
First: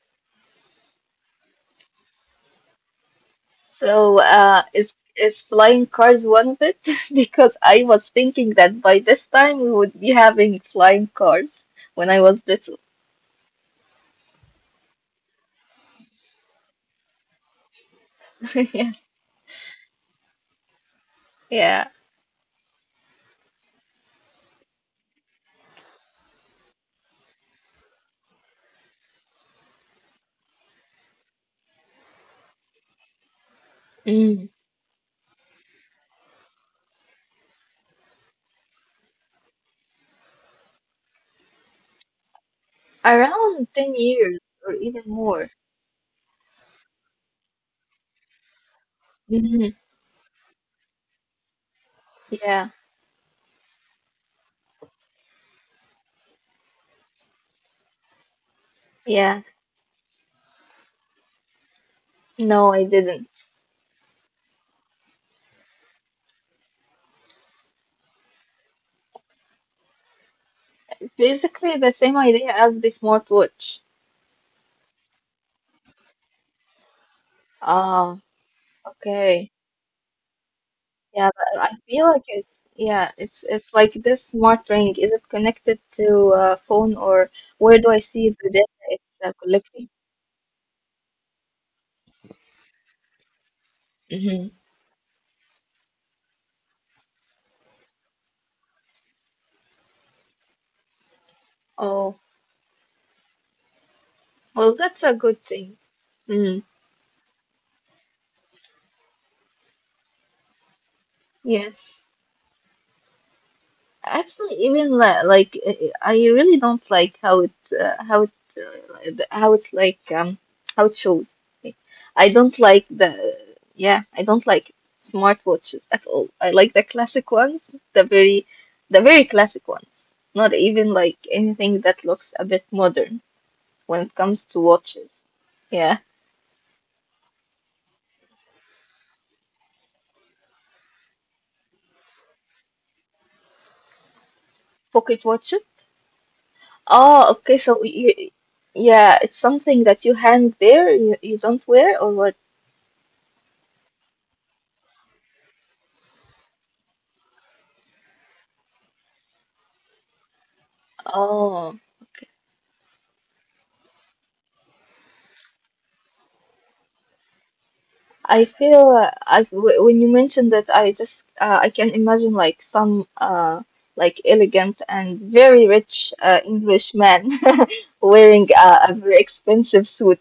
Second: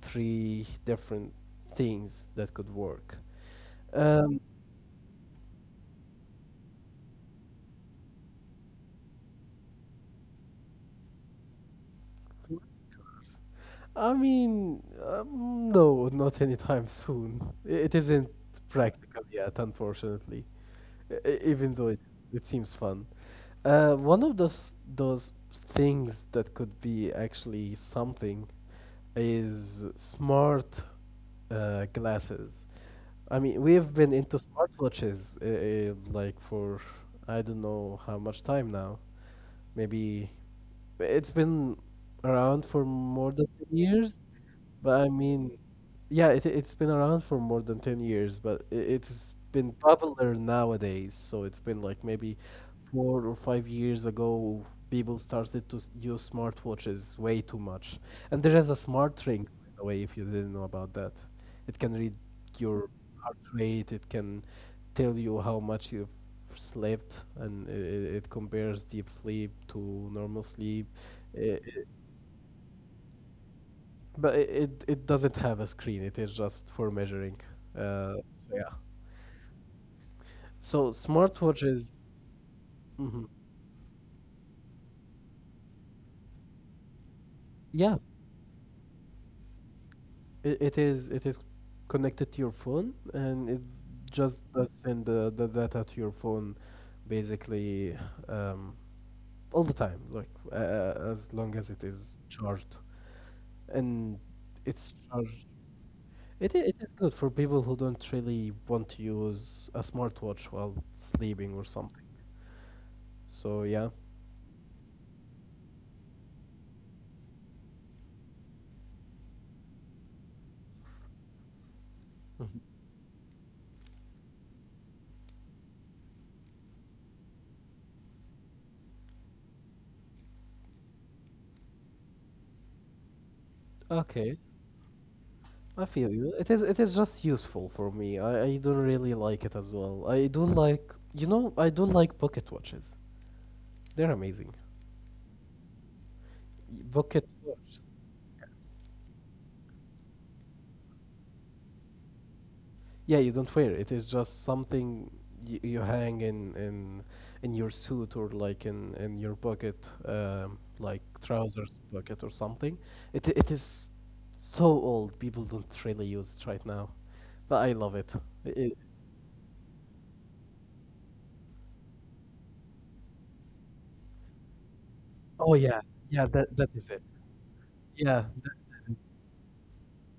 Speaker 2: three different things that could work.
Speaker 1: So,
Speaker 2: Um,
Speaker 1: is flying cars one of it? Because I was thinking that by this time we would be having flying cars when I was little.
Speaker 2: I mean, no, not anytime soon. It isn't
Speaker 1: Yes.
Speaker 2: practical yet, unfortunately. Even though
Speaker 1: Yeah.
Speaker 2: it seems fun. One of those things that could be actually something is smart glasses. I mean, we've been into
Speaker 1: Mm.
Speaker 2: smartwatches like for I don't know how much time now. Maybe it's been around for more than
Speaker 1: Around
Speaker 2: 10
Speaker 1: 10
Speaker 2: years.
Speaker 1: years or
Speaker 2: But
Speaker 1: even
Speaker 2: I
Speaker 1: more.
Speaker 2: mean, yeah, it, it's been around for more than 10 years, but it's been
Speaker 1: Mhm.
Speaker 2: popular nowadays. So it's been like maybe
Speaker 1: Yeah.
Speaker 2: 4 or 5 years ago, people started to use smartwatches way too much. And there is a smart ring,
Speaker 1: Yeah.
Speaker 2: by the way, if you didn't know about that. It can read
Speaker 1: No,
Speaker 2: your
Speaker 1: I
Speaker 2: heart
Speaker 1: didn't.
Speaker 2: rate, it can tell you how much you've slept, and it compares deep sleep to normal sleep. I-
Speaker 1: Basically
Speaker 2: i-
Speaker 1: the same idea as the smartwatch.
Speaker 2: but it doesn't have a screen. It is just for measuring.
Speaker 1: Ah,
Speaker 2: So yeah.
Speaker 1: okay.
Speaker 2: So
Speaker 1: Yeah, but I
Speaker 2: smartwatches,
Speaker 1: feel like it's yeah,
Speaker 2: mhm.
Speaker 1: it's like this smart ring. Is it connected to a phone or where do
Speaker 2: Yeah,
Speaker 1: I see the data it's collecting?
Speaker 2: it is connected to your phone, and it just
Speaker 1: Mm-hmm.
Speaker 2: does send the data to your phone, basically, um, all the time, like as long as it is
Speaker 1: Oh,
Speaker 2: charged, and
Speaker 1: well,
Speaker 2: it's
Speaker 1: that's a good
Speaker 2: charged.
Speaker 1: thing.
Speaker 2: It, i-
Speaker 1: Mm,
Speaker 2: it is good for people who don't really want to use a smartwatch while sleeping or something.
Speaker 1: yes.
Speaker 2: So yeah.
Speaker 1: Actually, even like I really don't like how it the- how it like how it shows. Like, I don't like the yeah, I don't like smartwatches at all. I like the classic ones, the very the very classic ones. Not even like anything that looks a bit modern when it
Speaker 2: Okay,
Speaker 1: comes to watches.
Speaker 2: I
Speaker 1: Yeah,
Speaker 2: feel you. It is just useful for me. I don't really like it as well. I do like I do like pocket watches. They're amazing.
Speaker 1: pocket watches.
Speaker 2: Pocket
Speaker 1: Oh, okay, so
Speaker 2: watches.
Speaker 1: you, yeah, it's something that you hang there, you don't wear or what?
Speaker 2: Yeah, you don't wear it. It is just something you hang in your suit or like in your pocket, like trousers
Speaker 1: Oh.
Speaker 2: pocket
Speaker 1: Okay.
Speaker 2: or something. It is so old. People don't really use it right now, but I love it.
Speaker 1: I
Speaker 2: It-
Speaker 1: feel when you mentioned that I just I can imagine like some like elegant and
Speaker 2: oh
Speaker 1: very
Speaker 2: yeah,
Speaker 1: rich
Speaker 2: yeah. That
Speaker 1: English
Speaker 2: is it.
Speaker 1: man
Speaker 2: Yeah,
Speaker 1: wearing a very expensive suit.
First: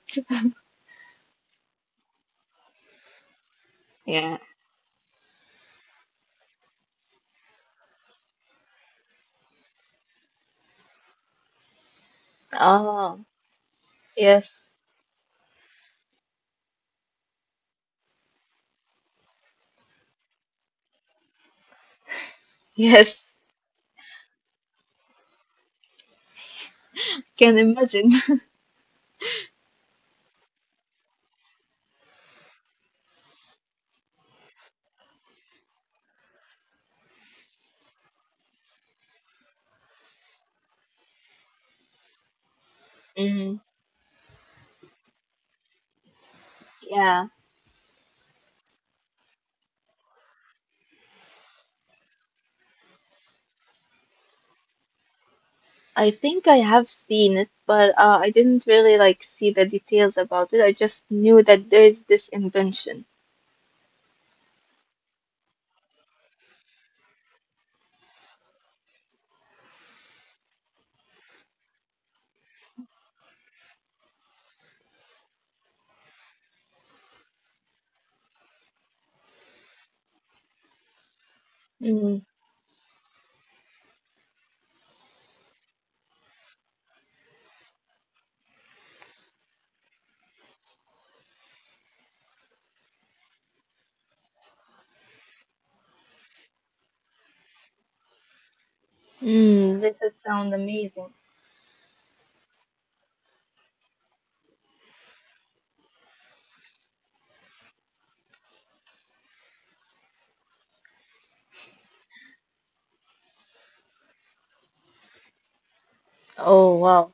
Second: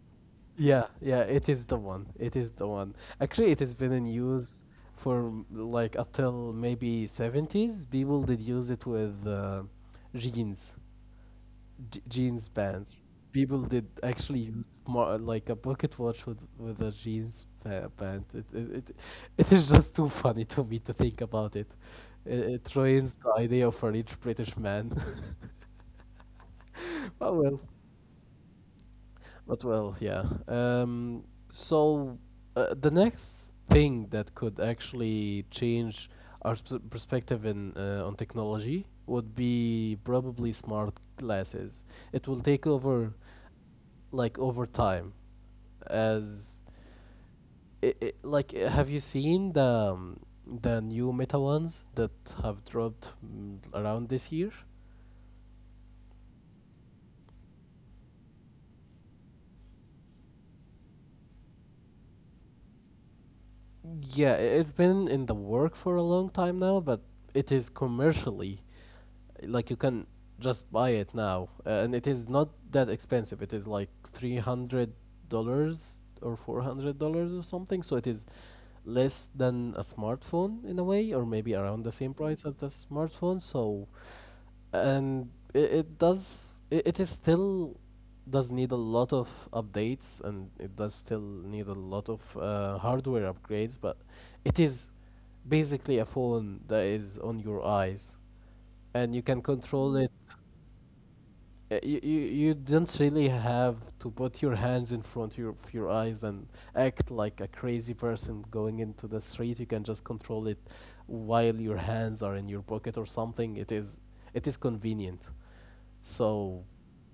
Speaker 2: yeah, it is the one. It is the one. Actually, it has been in
Speaker 1: Yeah.
Speaker 2: use for like up till maybe 70s. People did use it with jeans, jeans pants.
Speaker 1: Oh,
Speaker 2: People did actually
Speaker 1: yes.
Speaker 2: use more like a pocket watch with a jeans pant. It is just too funny to me to think about it. It, it
Speaker 1: Yes.
Speaker 2: ruins the idea of a rich British man. But
Speaker 1: Can
Speaker 2: well,
Speaker 1: imagine.
Speaker 2: But well, yeah. So the next thing that could actually change our perspective in on technology would be probably smart glasses. It will take over
Speaker 1: Mm,
Speaker 2: like over time as
Speaker 1: yeah,
Speaker 2: I like have you seen the new Meta ones that have dropped around this year?
Speaker 1: I think I have seen it, but I didn't really like see the details about it. I just knew that there is this invention.
Speaker 2: Yeah, it's been in the work for a long time now, but it is commercially like you can just buy it now and it is not that expensive, it is like $300 or $400 or something, so it is less than a smartphone in a way, or maybe around the same
Speaker 1: Mm,
Speaker 2: price as the smartphone. So and it does it, it is still does need a lot of updates, and it does still need a lot of hardware upgrades, but it is basically a phone that is on your eyes and you can
Speaker 1: mm,
Speaker 2: control
Speaker 1: this
Speaker 2: it.
Speaker 1: would sound amazing.
Speaker 2: You don't really have to put your hands in front of of your eyes and act like a crazy person going into the street. You can just control it while your hands are in your pocket or something. It is convenient. So
Speaker 1: Oh, wow.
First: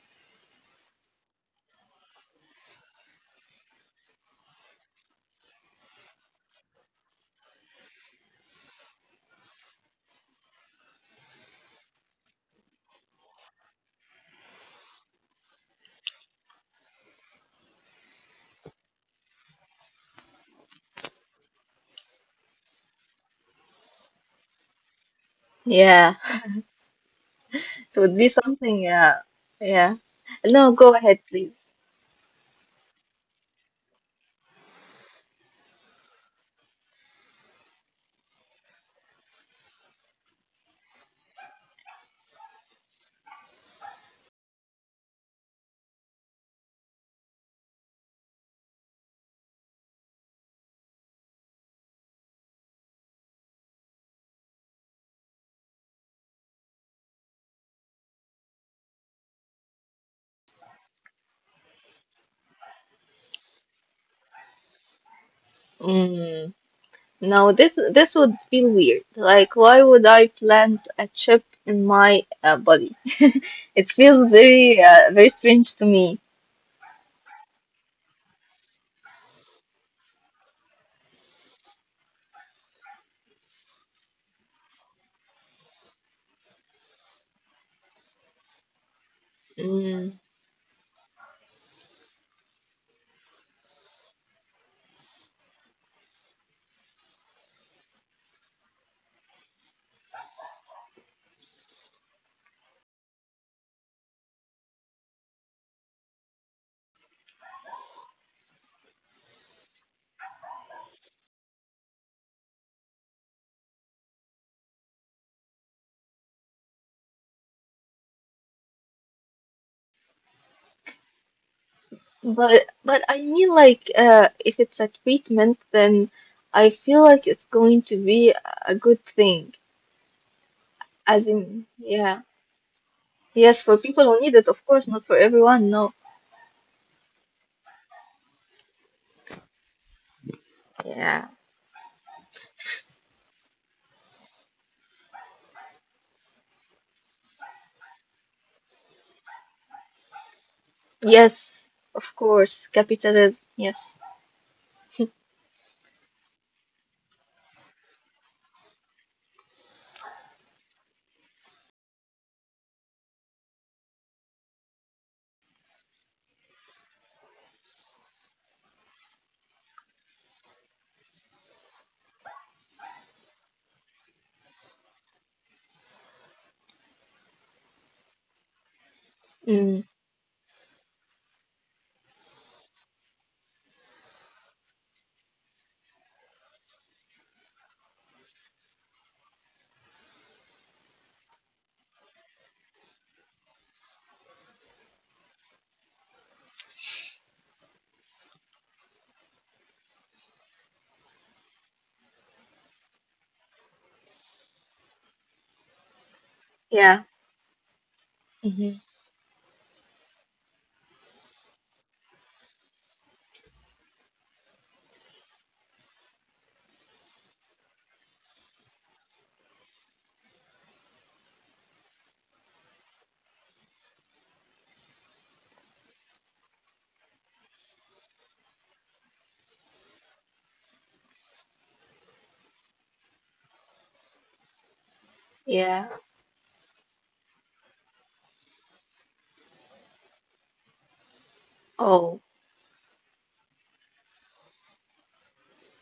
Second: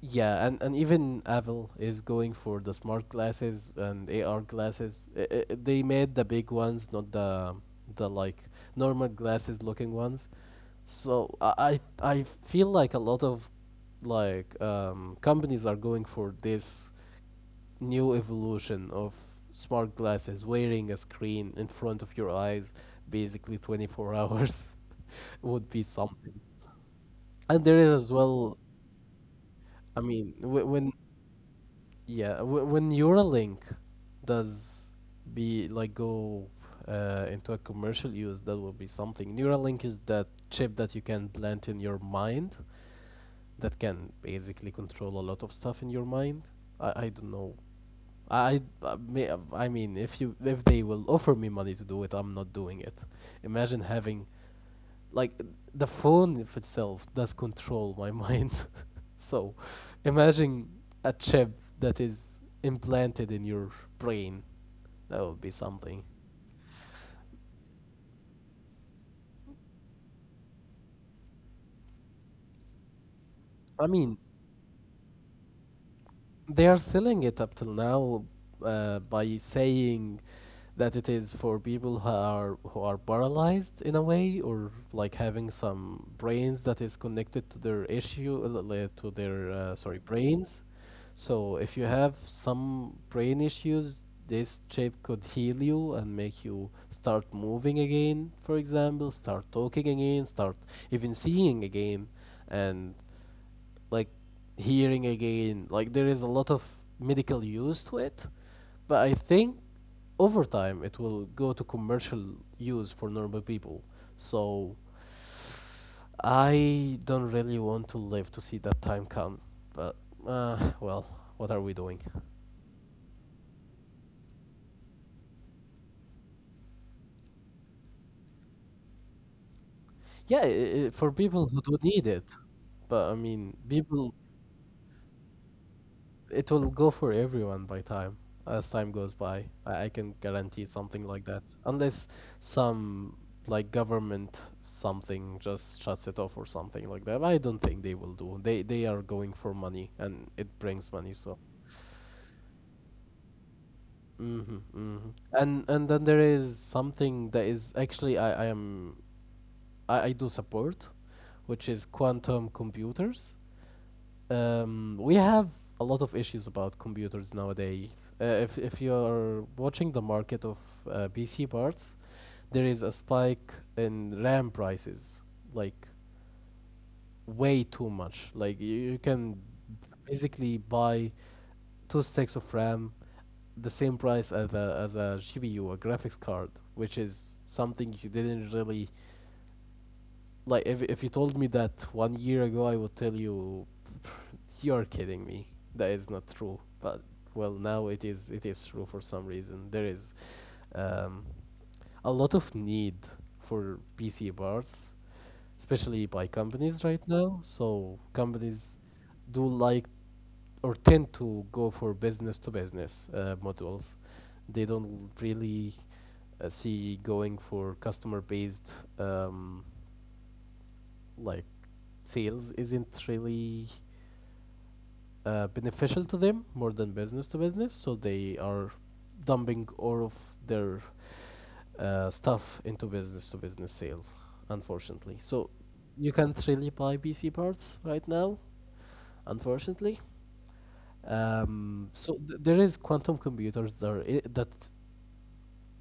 Speaker 2: yeah, and even Apple is going for the smart glasses and AR glasses. They made the big ones, not the normal glasses looking ones. So I feel like a lot of like companies are going for this new evolution of smart glasses. Wearing a screen in front of your eyes basically 24 hours would be
Speaker 1: Yeah.
Speaker 2: something. And there is
Speaker 1: It
Speaker 2: as
Speaker 1: would be
Speaker 2: well,
Speaker 1: something, yeah,
Speaker 2: I
Speaker 1: yeah.
Speaker 2: mean,
Speaker 1: No, go ahead, please.
Speaker 2: when Neuralink does be like go into a commercial use, that will be something. Neuralink is that chip that you can plant in your mind that can basically control a lot of stuff in your mind. I don't know. I mean, if you if they will offer me money to do it, I'm not doing it. Imagine having like the phone if itself does control my mind. So, imagine a chip that is implanted in your brain. That would be something.
Speaker 1: Mm, no, this would feel weird. Like, why would I plant a chip in my body?
Speaker 2: I
Speaker 1: It
Speaker 2: mean,
Speaker 1: feels very very strange to me.
Speaker 2: they are selling it up till now by saying that it is for people who are paralyzed in a way, or like having some brains that is connected to their issue to their sorry,
Speaker 1: Mm,
Speaker 2: brains. So if you have some brain issues, this chip could heal you and make you start moving again, for example, start talking again, start even seeing again, and like hearing again. Like, there is a lot of medical use to it, but I think over time it will go to commercial use for normal people. So I don't really want to live to see that time come. But well, what are we doing?
Speaker 1: but I mean, like, if it's a treatment, then I feel like it's going to be a good thing.
Speaker 2: Yeah, I for
Speaker 1: As
Speaker 2: people who
Speaker 1: in,
Speaker 2: do need
Speaker 1: yeah,
Speaker 2: it. But I mean,
Speaker 1: yes, for people
Speaker 2: people,
Speaker 1: who need it, of course, not for everyone. No,
Speaker 2: it will go for everyone by time. As time goes by, I can guarantee something like
Speaker 1: yeah.
Speaker 2: that. Unless some like government something just shuts it off or something like that. I don't think they will do. They are going for money, and it brings money. So.
Speaker 1: Yes, of course, capitalism. Yes.
Speaker 2: Mm-hmm, mm-hmm. And then there is something that is actually I am I do support, which is quantum computers. We have a lot of issues about computers nowadays. If you're watching the market of PC parts, there is a spike in RAM prices, like way too much. Like you can
Speaker 1: Mm.
Speaker 2: basically buy two sticks of RAM the same price as a GPU, a graphics card, which is something you didn't really like. If you told me that 1 year ago, I would tell you, you're kidding me. That is not true. But well, now it is true for some reason. There is um, a lot of need for PC parts, especially by companies right
Speaker 1: Yeah.
Speaker 2: now. So companies
Speaker 1: Hmm.
Speaker 2: do like or tend to go for business to business modules. They don't really see going for customer based um, like sales isn't really beneficial to them more than business to business, so they are dumping all of their stuff into business to business sales, unfortunately. So
Speaker 1: Yeah.
Speaker 2: you can't really buy PC parts right now, unfortunately.
Speaker 1: Oh,
Speaker 2: There is quantum computers that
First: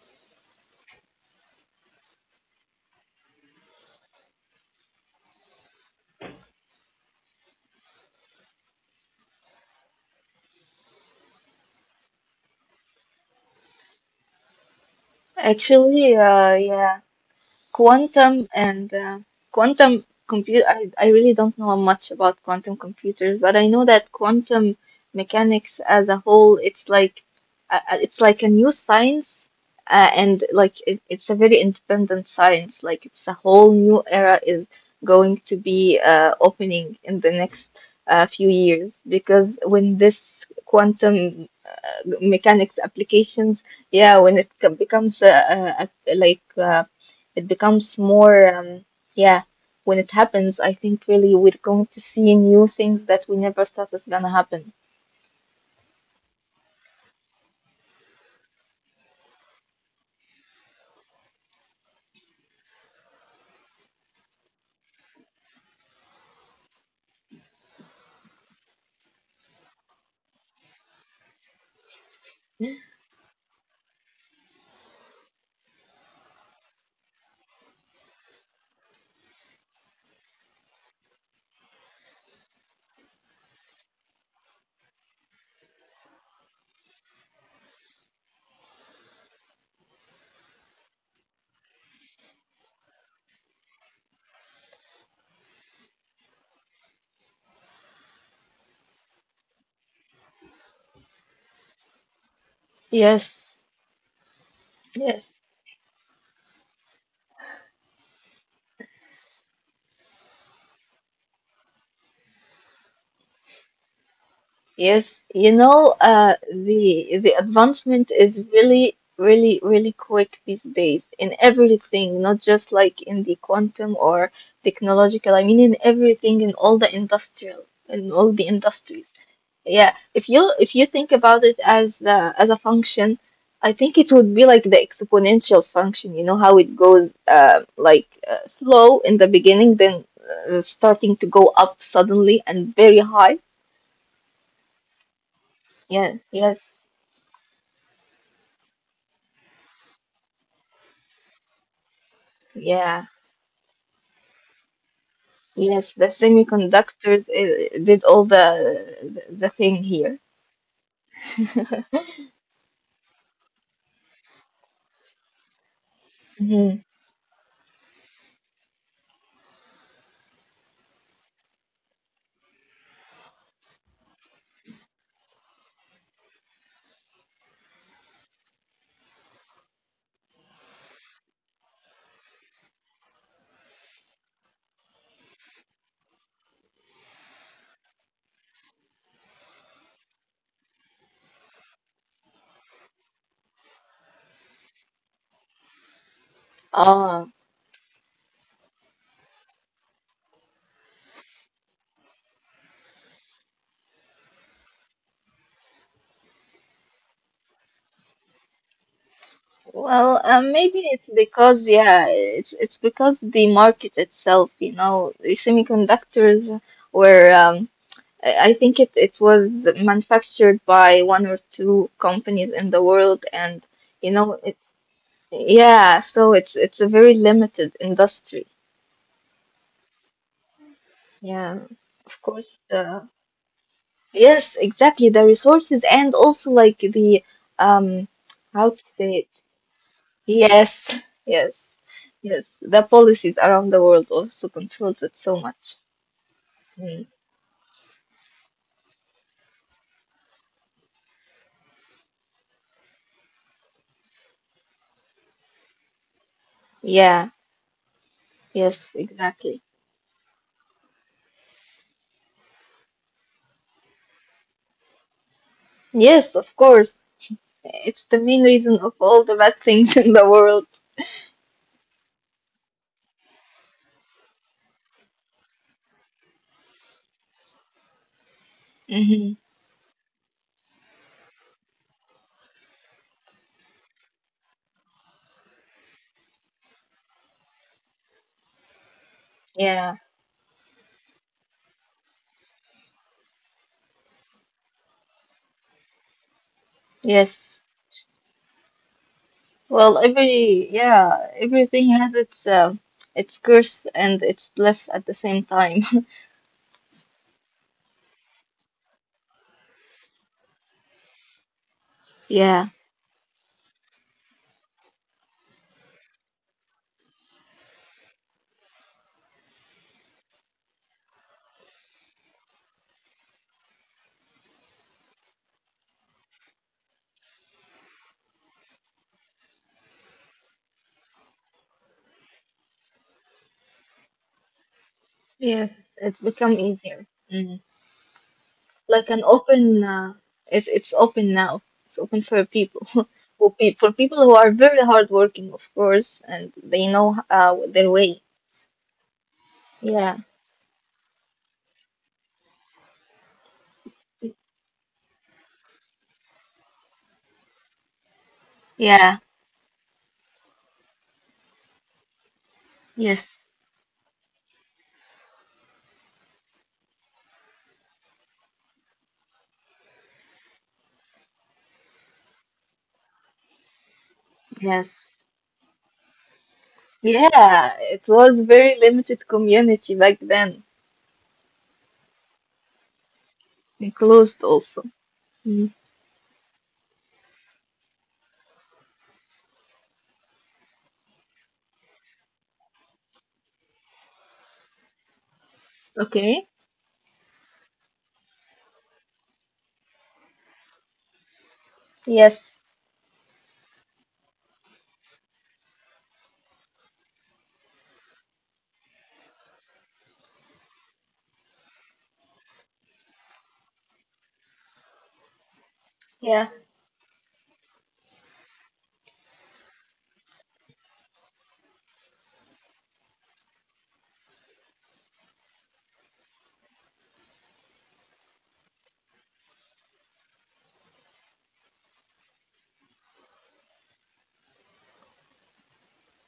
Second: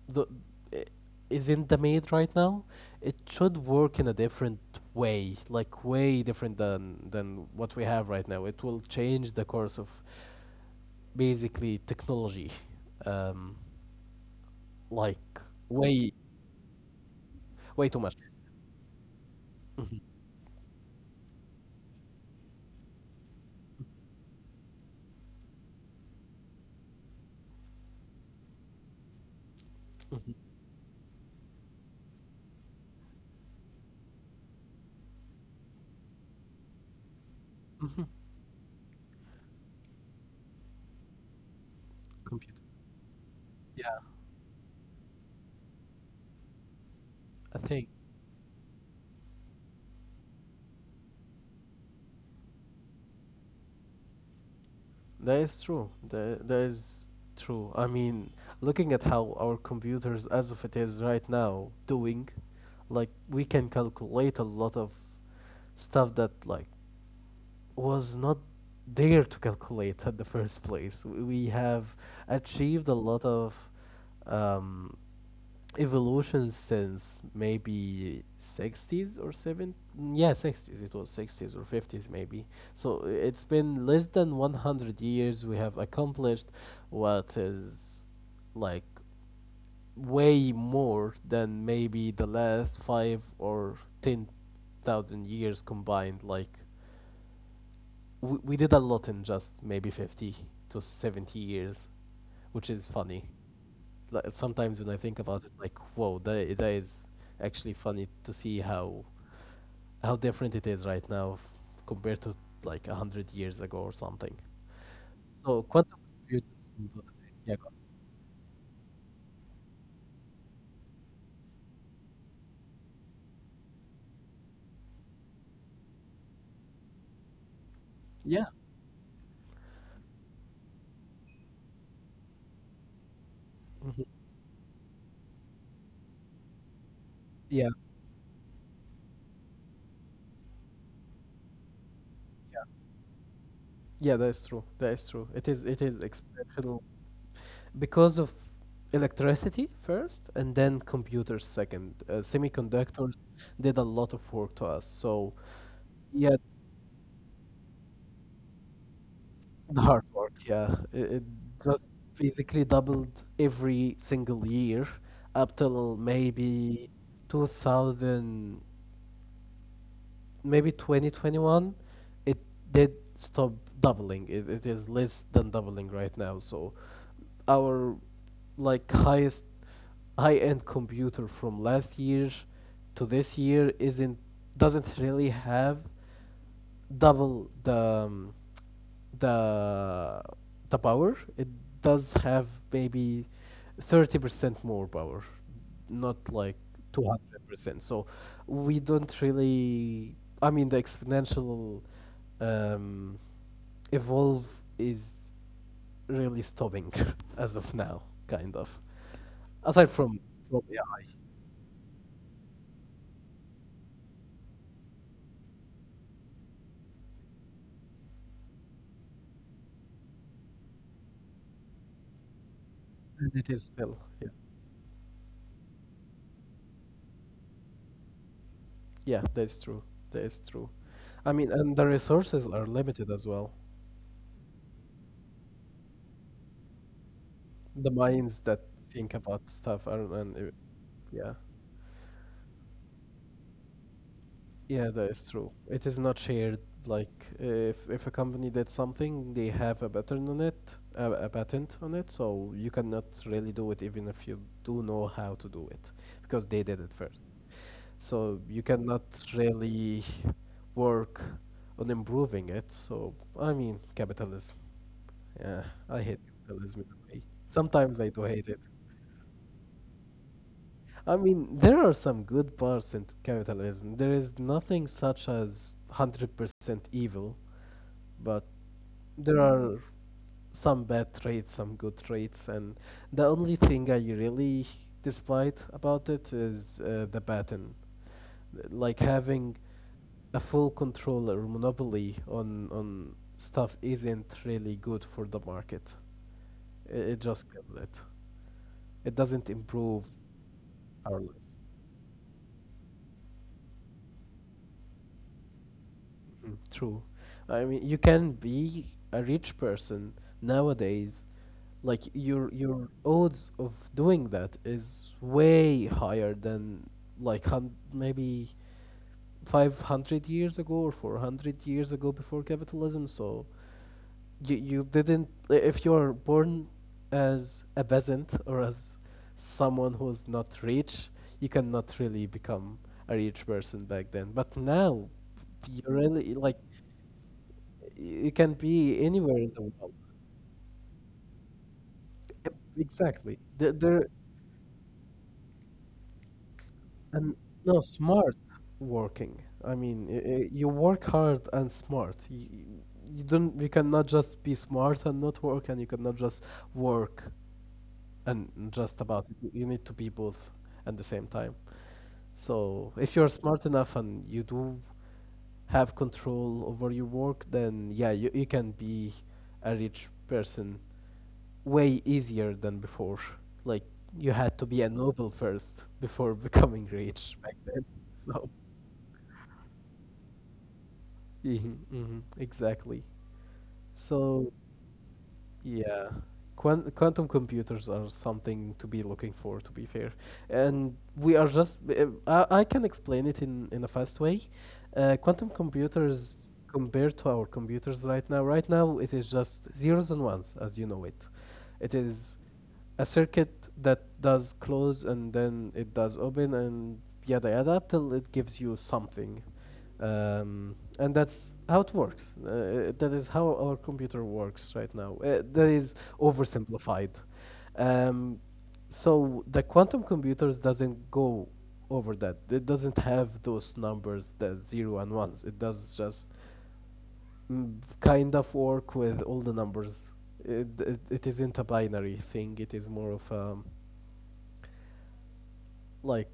Speaker 2: the i- is in the made right now. It should work in a different way, like way different than what we have right now. It will change the course of basically technology, um, like way
Speaker 1: actually, yeah.
Speaker 2: too much.
Speaker 1: quantum and uh, quantum computer I really don't know much about quantum computers but I know that quantum mechanics as a whole it's like a new science and like it's a very independent science like it's a whole new era is going to be opening in the next
Speaker 2: Hmm
Speaker 1: few years because when this quantum
Speaker 2: Computer.
Speaker 1: mechanics applications
Speaker 2: Yeah,
Speaker 1: yeah becomes it
Speaker 2: I
Speaker 1: becomes
Speaker 2: think
Speaker 1: more yeah when it happens I think really we're going to see new things that we never thought is gonna happen.
Speaker 2: that is true. That is true. I mean, looking at how our computers, as of it is right now, doing, like we can calculate a lot of stuff that like was not there to calculate at the first place. We have achieved a lot of um, evolution since maybe 60s or 70s. Yeah, 60s. It was 60s or 50s maybe. So it's been less than 100 years. We have accomplished what is like way more than maybe the last five or 10,000 years combined. Like we did a lot in just maybe 50 to 70 years, which is funny.
Speaker 1: Yes.
Speaker 2: Like, sometimes when I think
Speaker 1: Yes.
Speaker 2: about it, like, whoa, that is actually funny to see how different it is right now compared to like 100 years ago or something.
Speaker 1: Yes, you
Speaker 2: So
Speaker 1: know
Speaker 2: quantum computers will do the same.
Speaker 1: the
Speaker 2: Yeah. Go.
Speaker 1: advancement is really really really quick these days in everything not just like in the quantum or technological I mean in everything in all the industrial in all
Speaker 2: Yeah.
Speaker 1: the industries. Yeah, if you think about it as a function, I think it
Speaker 2: Mhm.
Speaker 1: would be like the exponential function. You know how it goes
Speaker 2: Yeah.
Speaker 1: like slow in the beginning, then starting to go up suddenly and very high.
Speaker 2: Yeah, that is true. That is true. It is
Speaker 1: Yeah.
Speaker 2: exceptional
Speaker 1: Yes.
Speaker 2: because of electricity first and then computers second.
Speaker 1: Yeah.
Speaker 2: Semiconductors did a lot of work to us. So
Speaker 1: Yes. The
Speaker 2: yeah,
Speaker 1: semiconductors did all the thing
Speaker 2: the hard
Speaker 1: here.
Speaker 2: work. Yeah, it just basically doubled every single year up till
Speaker 1: Hmm.
Speaker 2: maybe 2000, maybe 2021. It did stop doubling. It is less than doubling right now. So our like highest high-end computer from last year to this year isn't doesn't really have double the um, the the power. It does have maybe 30% more power, not like 200%. So we don't really, I mean, the exponential um, evolve is really stopping as of now, kind of, aside
Speaker 1: Well,
Speaker 2: from
Speaker 1: maybe
Speaker 2: yeah
Speaker 1: it's because yeah, it's because the market itself, you know, the semiconductors were I think it was manufactured by one or two companies in the world,
Speaker 2: and it
Speaker 1: and
Speaker 2: is still
Speaker 1: you know,
Speaker 2: yeah
Speaker 1: it's yeah, so it's a very limited industry.
Speaker 2: yeah, that's true, that is true. I mean,
Speaker 1: Yeah,
Speaker 2: and the
Speaker 1: of
Speaker 2: resources
Speaker 1: course.
Speaker 2: are limited as well,
Speaker 1: Yes, exactly. The resources and also like the
Speaker 2: the
Speaker 1: um,
Speaker 2: minds that
Speaker 1: how to say
Speaker 2: think
Speaker 1: it.
Speaker 2: about stuff are and
Speaker 1: Yes,
Speaker 2: yeah,
Speaker 1: yes, yes. The policies around the world also
Speaker 2: yeah,
Speaker 1: controls
Speaker 2: that
Speaker 1: it
Speaker 2: is
Speaker 1: so
Speaker 2: true.
Speaker 1: much.
Speaker 2: It is not shared.
Speaker 1: Mm,
Speaker 2: Like if a company did something, they have a pattern on it, a patent on it, so you cannot really do it even if you do know how to do it, because they did it
Speaker 1: yeah,
Speaker 2: first. So you
Speaker 1: yes,
Speaker 2: cannot
Speaker 1: exactly.
Speaker 2: really work on improving it. So I mean, capitalism. Yeah, I hate
Speaker 1: Yes, of
Speaker 2: capitalism
Speaker 1: course.
Speaker 2: in a way.
Speaker 1: It's
Speaker 2: Sometimes I
Speaker 1: the
Speaker 2: do
Speaker 1: main
Speaker 2: hate it.
Speaker 1: reason of all the bad things in the world.
Speaker 2: I mean, there are some good parts in capitalism. There is nothing such as 100% evil, but there
Speaker 1: Hmm.
Speaker 2: are some bad traits, some good traits, and the only thing I really despite about it is the patent. Like having
Speaker 1: Yeah,
Speaker 2: a full control or monopoly on stuff isn't really good for the market. It just
Speaker 1: yes.
Speaker 2: kills it. It doesn't improve
Speaker 1: Well,
Speaker 2: our
Speaker 1: yeah,
Speaker 2: lives.
Speaker 1: everything has its curse and its bliss at the same time.
Speaker 2: Mm. True. I mean, you can be a rich person nowadays. Like
Speaker 1: Yeah,
Speaker 2: your odds of doing that is way higher than like hun maybe 500 years ago or 400 years ago before capitalism. So you didn't I- if you're born as a peasant or as someone who's not rich, you cannot really become a rich person back then. But now you
Speaker 1: yes, it's
Speaker 2: really like
Speaker 1: become easier. Mm-hmm.
Speaker 2: you can be
Speaker 1: Like an
Speaker 2: anywhere in the world.
Speaker 1: it's open now it's open for
Speaker 2: E-
Speaker 1: people
Speaker 2: Exactly.
Speaker 1: for
Speaker 2: There
Speaker 1: people who are very hardworking of course and they know
Speaker 2: and no,
Speaker 1: their
Speaker 2: smart
Speaker 1: way.
Speaker 2: working. I mean,
Speaker 1: Yeah.
Speaker 2: you work hard and smart. You don't. You cannot just be smart and not work, and you cannot just work and just about
Speaker 1: Yeah.
Speaker 2: it. You need to be both at the same time. So if you're
Speaker 1: Yes.
Speaker 2: smart enough and you do have control over your work, then yeah, you can be a rich person way easier than before. Like you had to be a
Speaker 1: Yes.
Speaker 2: noble first before becoming rich back
Speaker 1: Yeah,
Speaker 2: then.
Speaker 1: it was
Speaker 2: So,
Speaker 1: very limited community back then,
Speaker 2: mhm, mhm, exactly.
Speaker 1: and closed
Speaker 2: So
Speaker 1: also. Mm.
Speaker 2: yeah. Quantum computers are something to be looking for, to be fair. And we are just, I can explain it in a fast way. Quantum computers,
Speaker 1: Okay.
Speaker 2: compared to our computers right now, right now it is just zeros and ones as you know it. It is
Speaker 1: Yes.
Speaker 2: a circuit that does close and then it does open and yada yada till it gives you something, and that's how it works. That is how our computer works right now. That is
Speaker 1: Yeah.
Speaker 2: oversimplified. Um, so the quantum computers doesn't go over that. It doesn't have those numbers, the zero and ones. It does just mm, kind of work with all the numbers. It isn't a binary thing. It is more of like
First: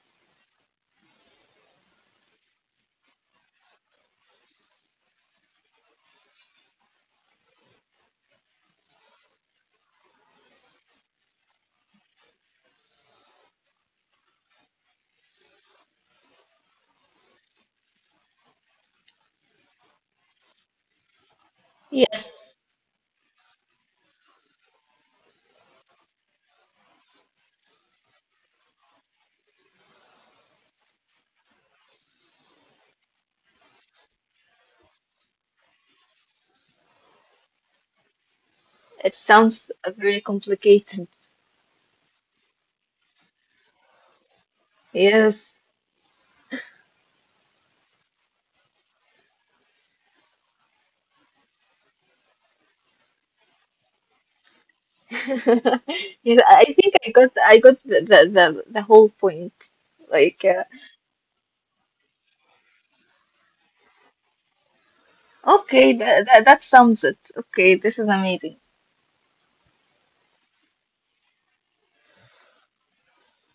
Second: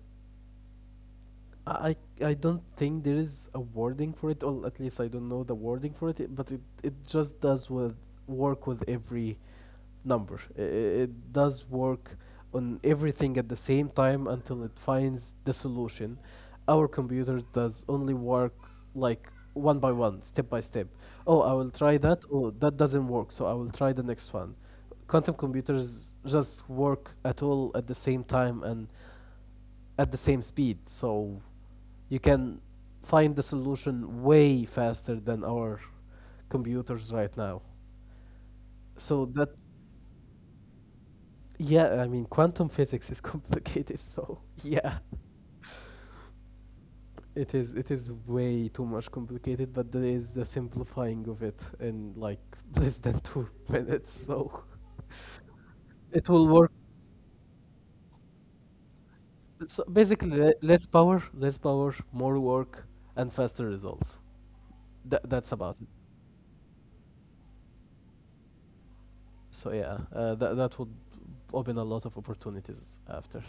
Speaker 2: I don't think there is a wording for it, or at least I don't know the wording for it. But it just does with work with every number. It does work on everything at the same time until it finds the solution. Our computer does only work like one by one, step by step. Oh, I will try that.
Speaker 1: Yes,
Speaker 2: Oh, that doesn't work, so I will try the next one. Quantum computers just work at all at the same time and at the same speed. So you can find the solution way faster than our computers right now.
Speaker 1: it
Speaker 2: So that
Speaker 1: sounds very complicated.
Speaker 2: yeah, I mean quantum physics is complicated, so yeah.
Speaker 1: Yes.
Speaker 2: It is way too much complicated, but there is the simplifying of it in like less than 2 minutes, so it
Speaker 1: Yes.
Speaker 2: will
Speaker 1: I
Speaker 2: work.
Speaker 1: think I got the, the whole point
Speaker 2: So
Speaker 1: like
Speaker 2: basically less power, more work, and faster results. That's about it.
Speaker 1: okay, that, that sums it. Okay, this is amazing.
Speaker 2: So yeah, that would open a lot of opportunities after.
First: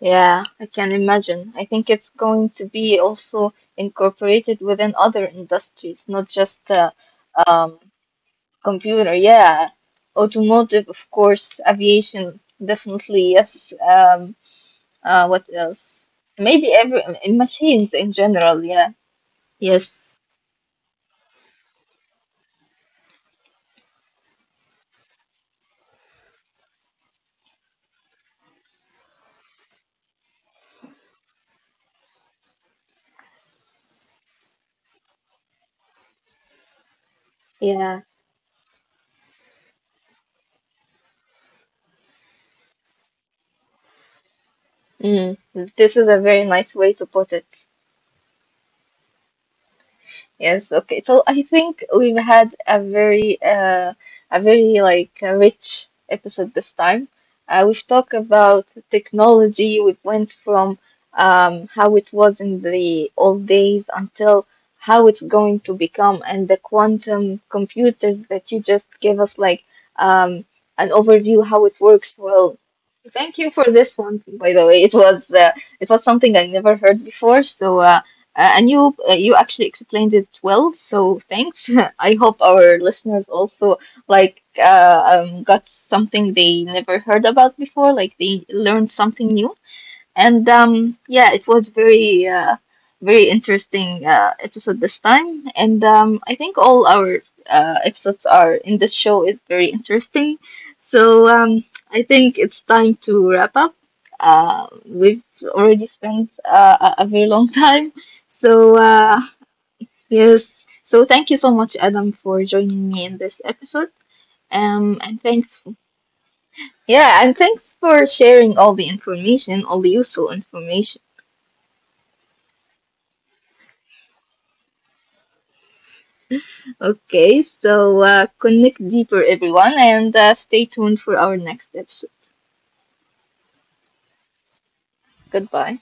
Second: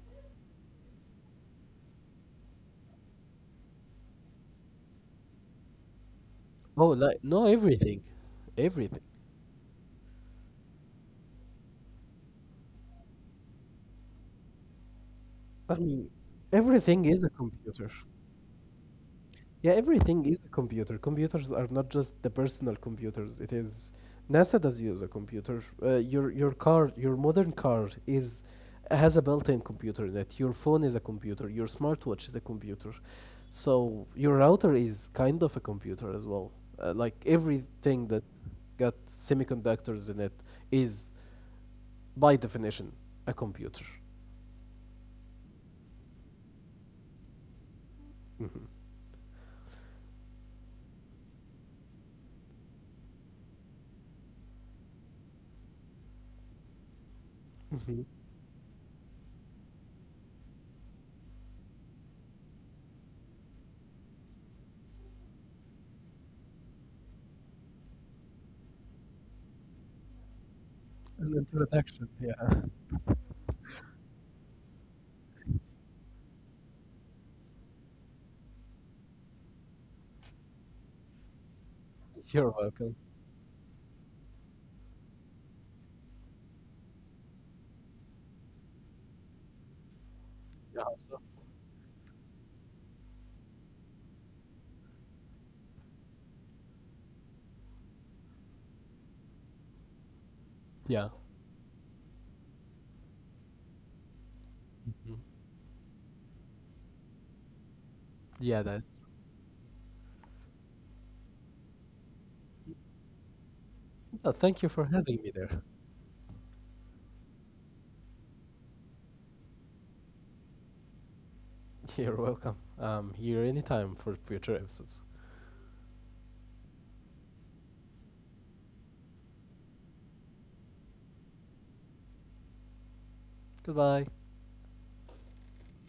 Speaker 1: Yeah, I can imagine. I think it's going to be also incorporated within other industries, not just
Speaker 2: Oh, like no,
Speaker 1: um,
Speaker 2: everything, everything.
Speaker 1: computer. Yeah, automotive, of course, aviation, definitely. Yes. What
Speaker 2: I mean,
Speaker 1: else? Maybe
Speaker 2: everything is
Speaker 1: every
Speaker 2: a
Speaker 1: in
Speaker 2: computer.
Speaker 1: machines in general. Yeah.
Speaker 2: Yeah, everything is a
Speaker 1: Yes.
Speaker 2: computer. Computers are not just the personal computers. It is NASA does use a computer. Your car, your modern car is has a built-in computer in it. Your phone is a computer. Your smartwatch is a computer. So your router is kind of a computer as well. Like everything
Speaker 1: Yeah.
Speaker 2: that got semiconductors in it is by definition a computer.
Speaker 1: Mm. This is a very nice way to put it.
Speaker 2: Mhm.
Speaker 1: Yes, okay. So I think we've had a very like a rich episode this time. We've
Speaker 2: hmm
Speaker 1: talked about technology. We went from how it was in the old days until how it's going to become and the quantum computers that you just gave us like um an
Speaker 2: an
Speaker 1: overview how it
Speaker 2: introduction.
Speaker 1: works.
Speaker 2: Yeah.
Speaker 1: Well, thank you for this one, by the way. It was something I never heard before, so and you actually explained it well, so thanks. I hope
Speaker 2: You're
Speaker 1: our
Speaker 2: welcome.
Speaker 1: listeners also like got something they never heard about before, like they learned something new. And
Speaker 2: Yeah, Hafsa.
Speaker 1: yeah, it was very very interesting episode this time. And I think all our episodes are in this show is very interesting.
Speaker 2: Yeah,
Speaker 1: So I think it's time to wrap up. We've already spent a very long time.
Speaker 2: yeah.
Speaker 1: So
Speaker 2: That's.
Speaker 1: yes, so thank you so much, Adam, for joining me in this episode.
Speaker 2: Thank you for having
Speaker 1: And
Speaker 2: me
Speaker 1: thanks,
Speaker 2: there.
Speaker 1: yeah, and thanks for sharing all the information, all the useful information.
Speaker 2: You're welcome. I'm here anytime for future episodes.
Speaker 1: Okay, so connect deeper, everyone, and stay tuned for our next episode.
Speaker 2: Goodbye.
Speaker 1: Goodbye.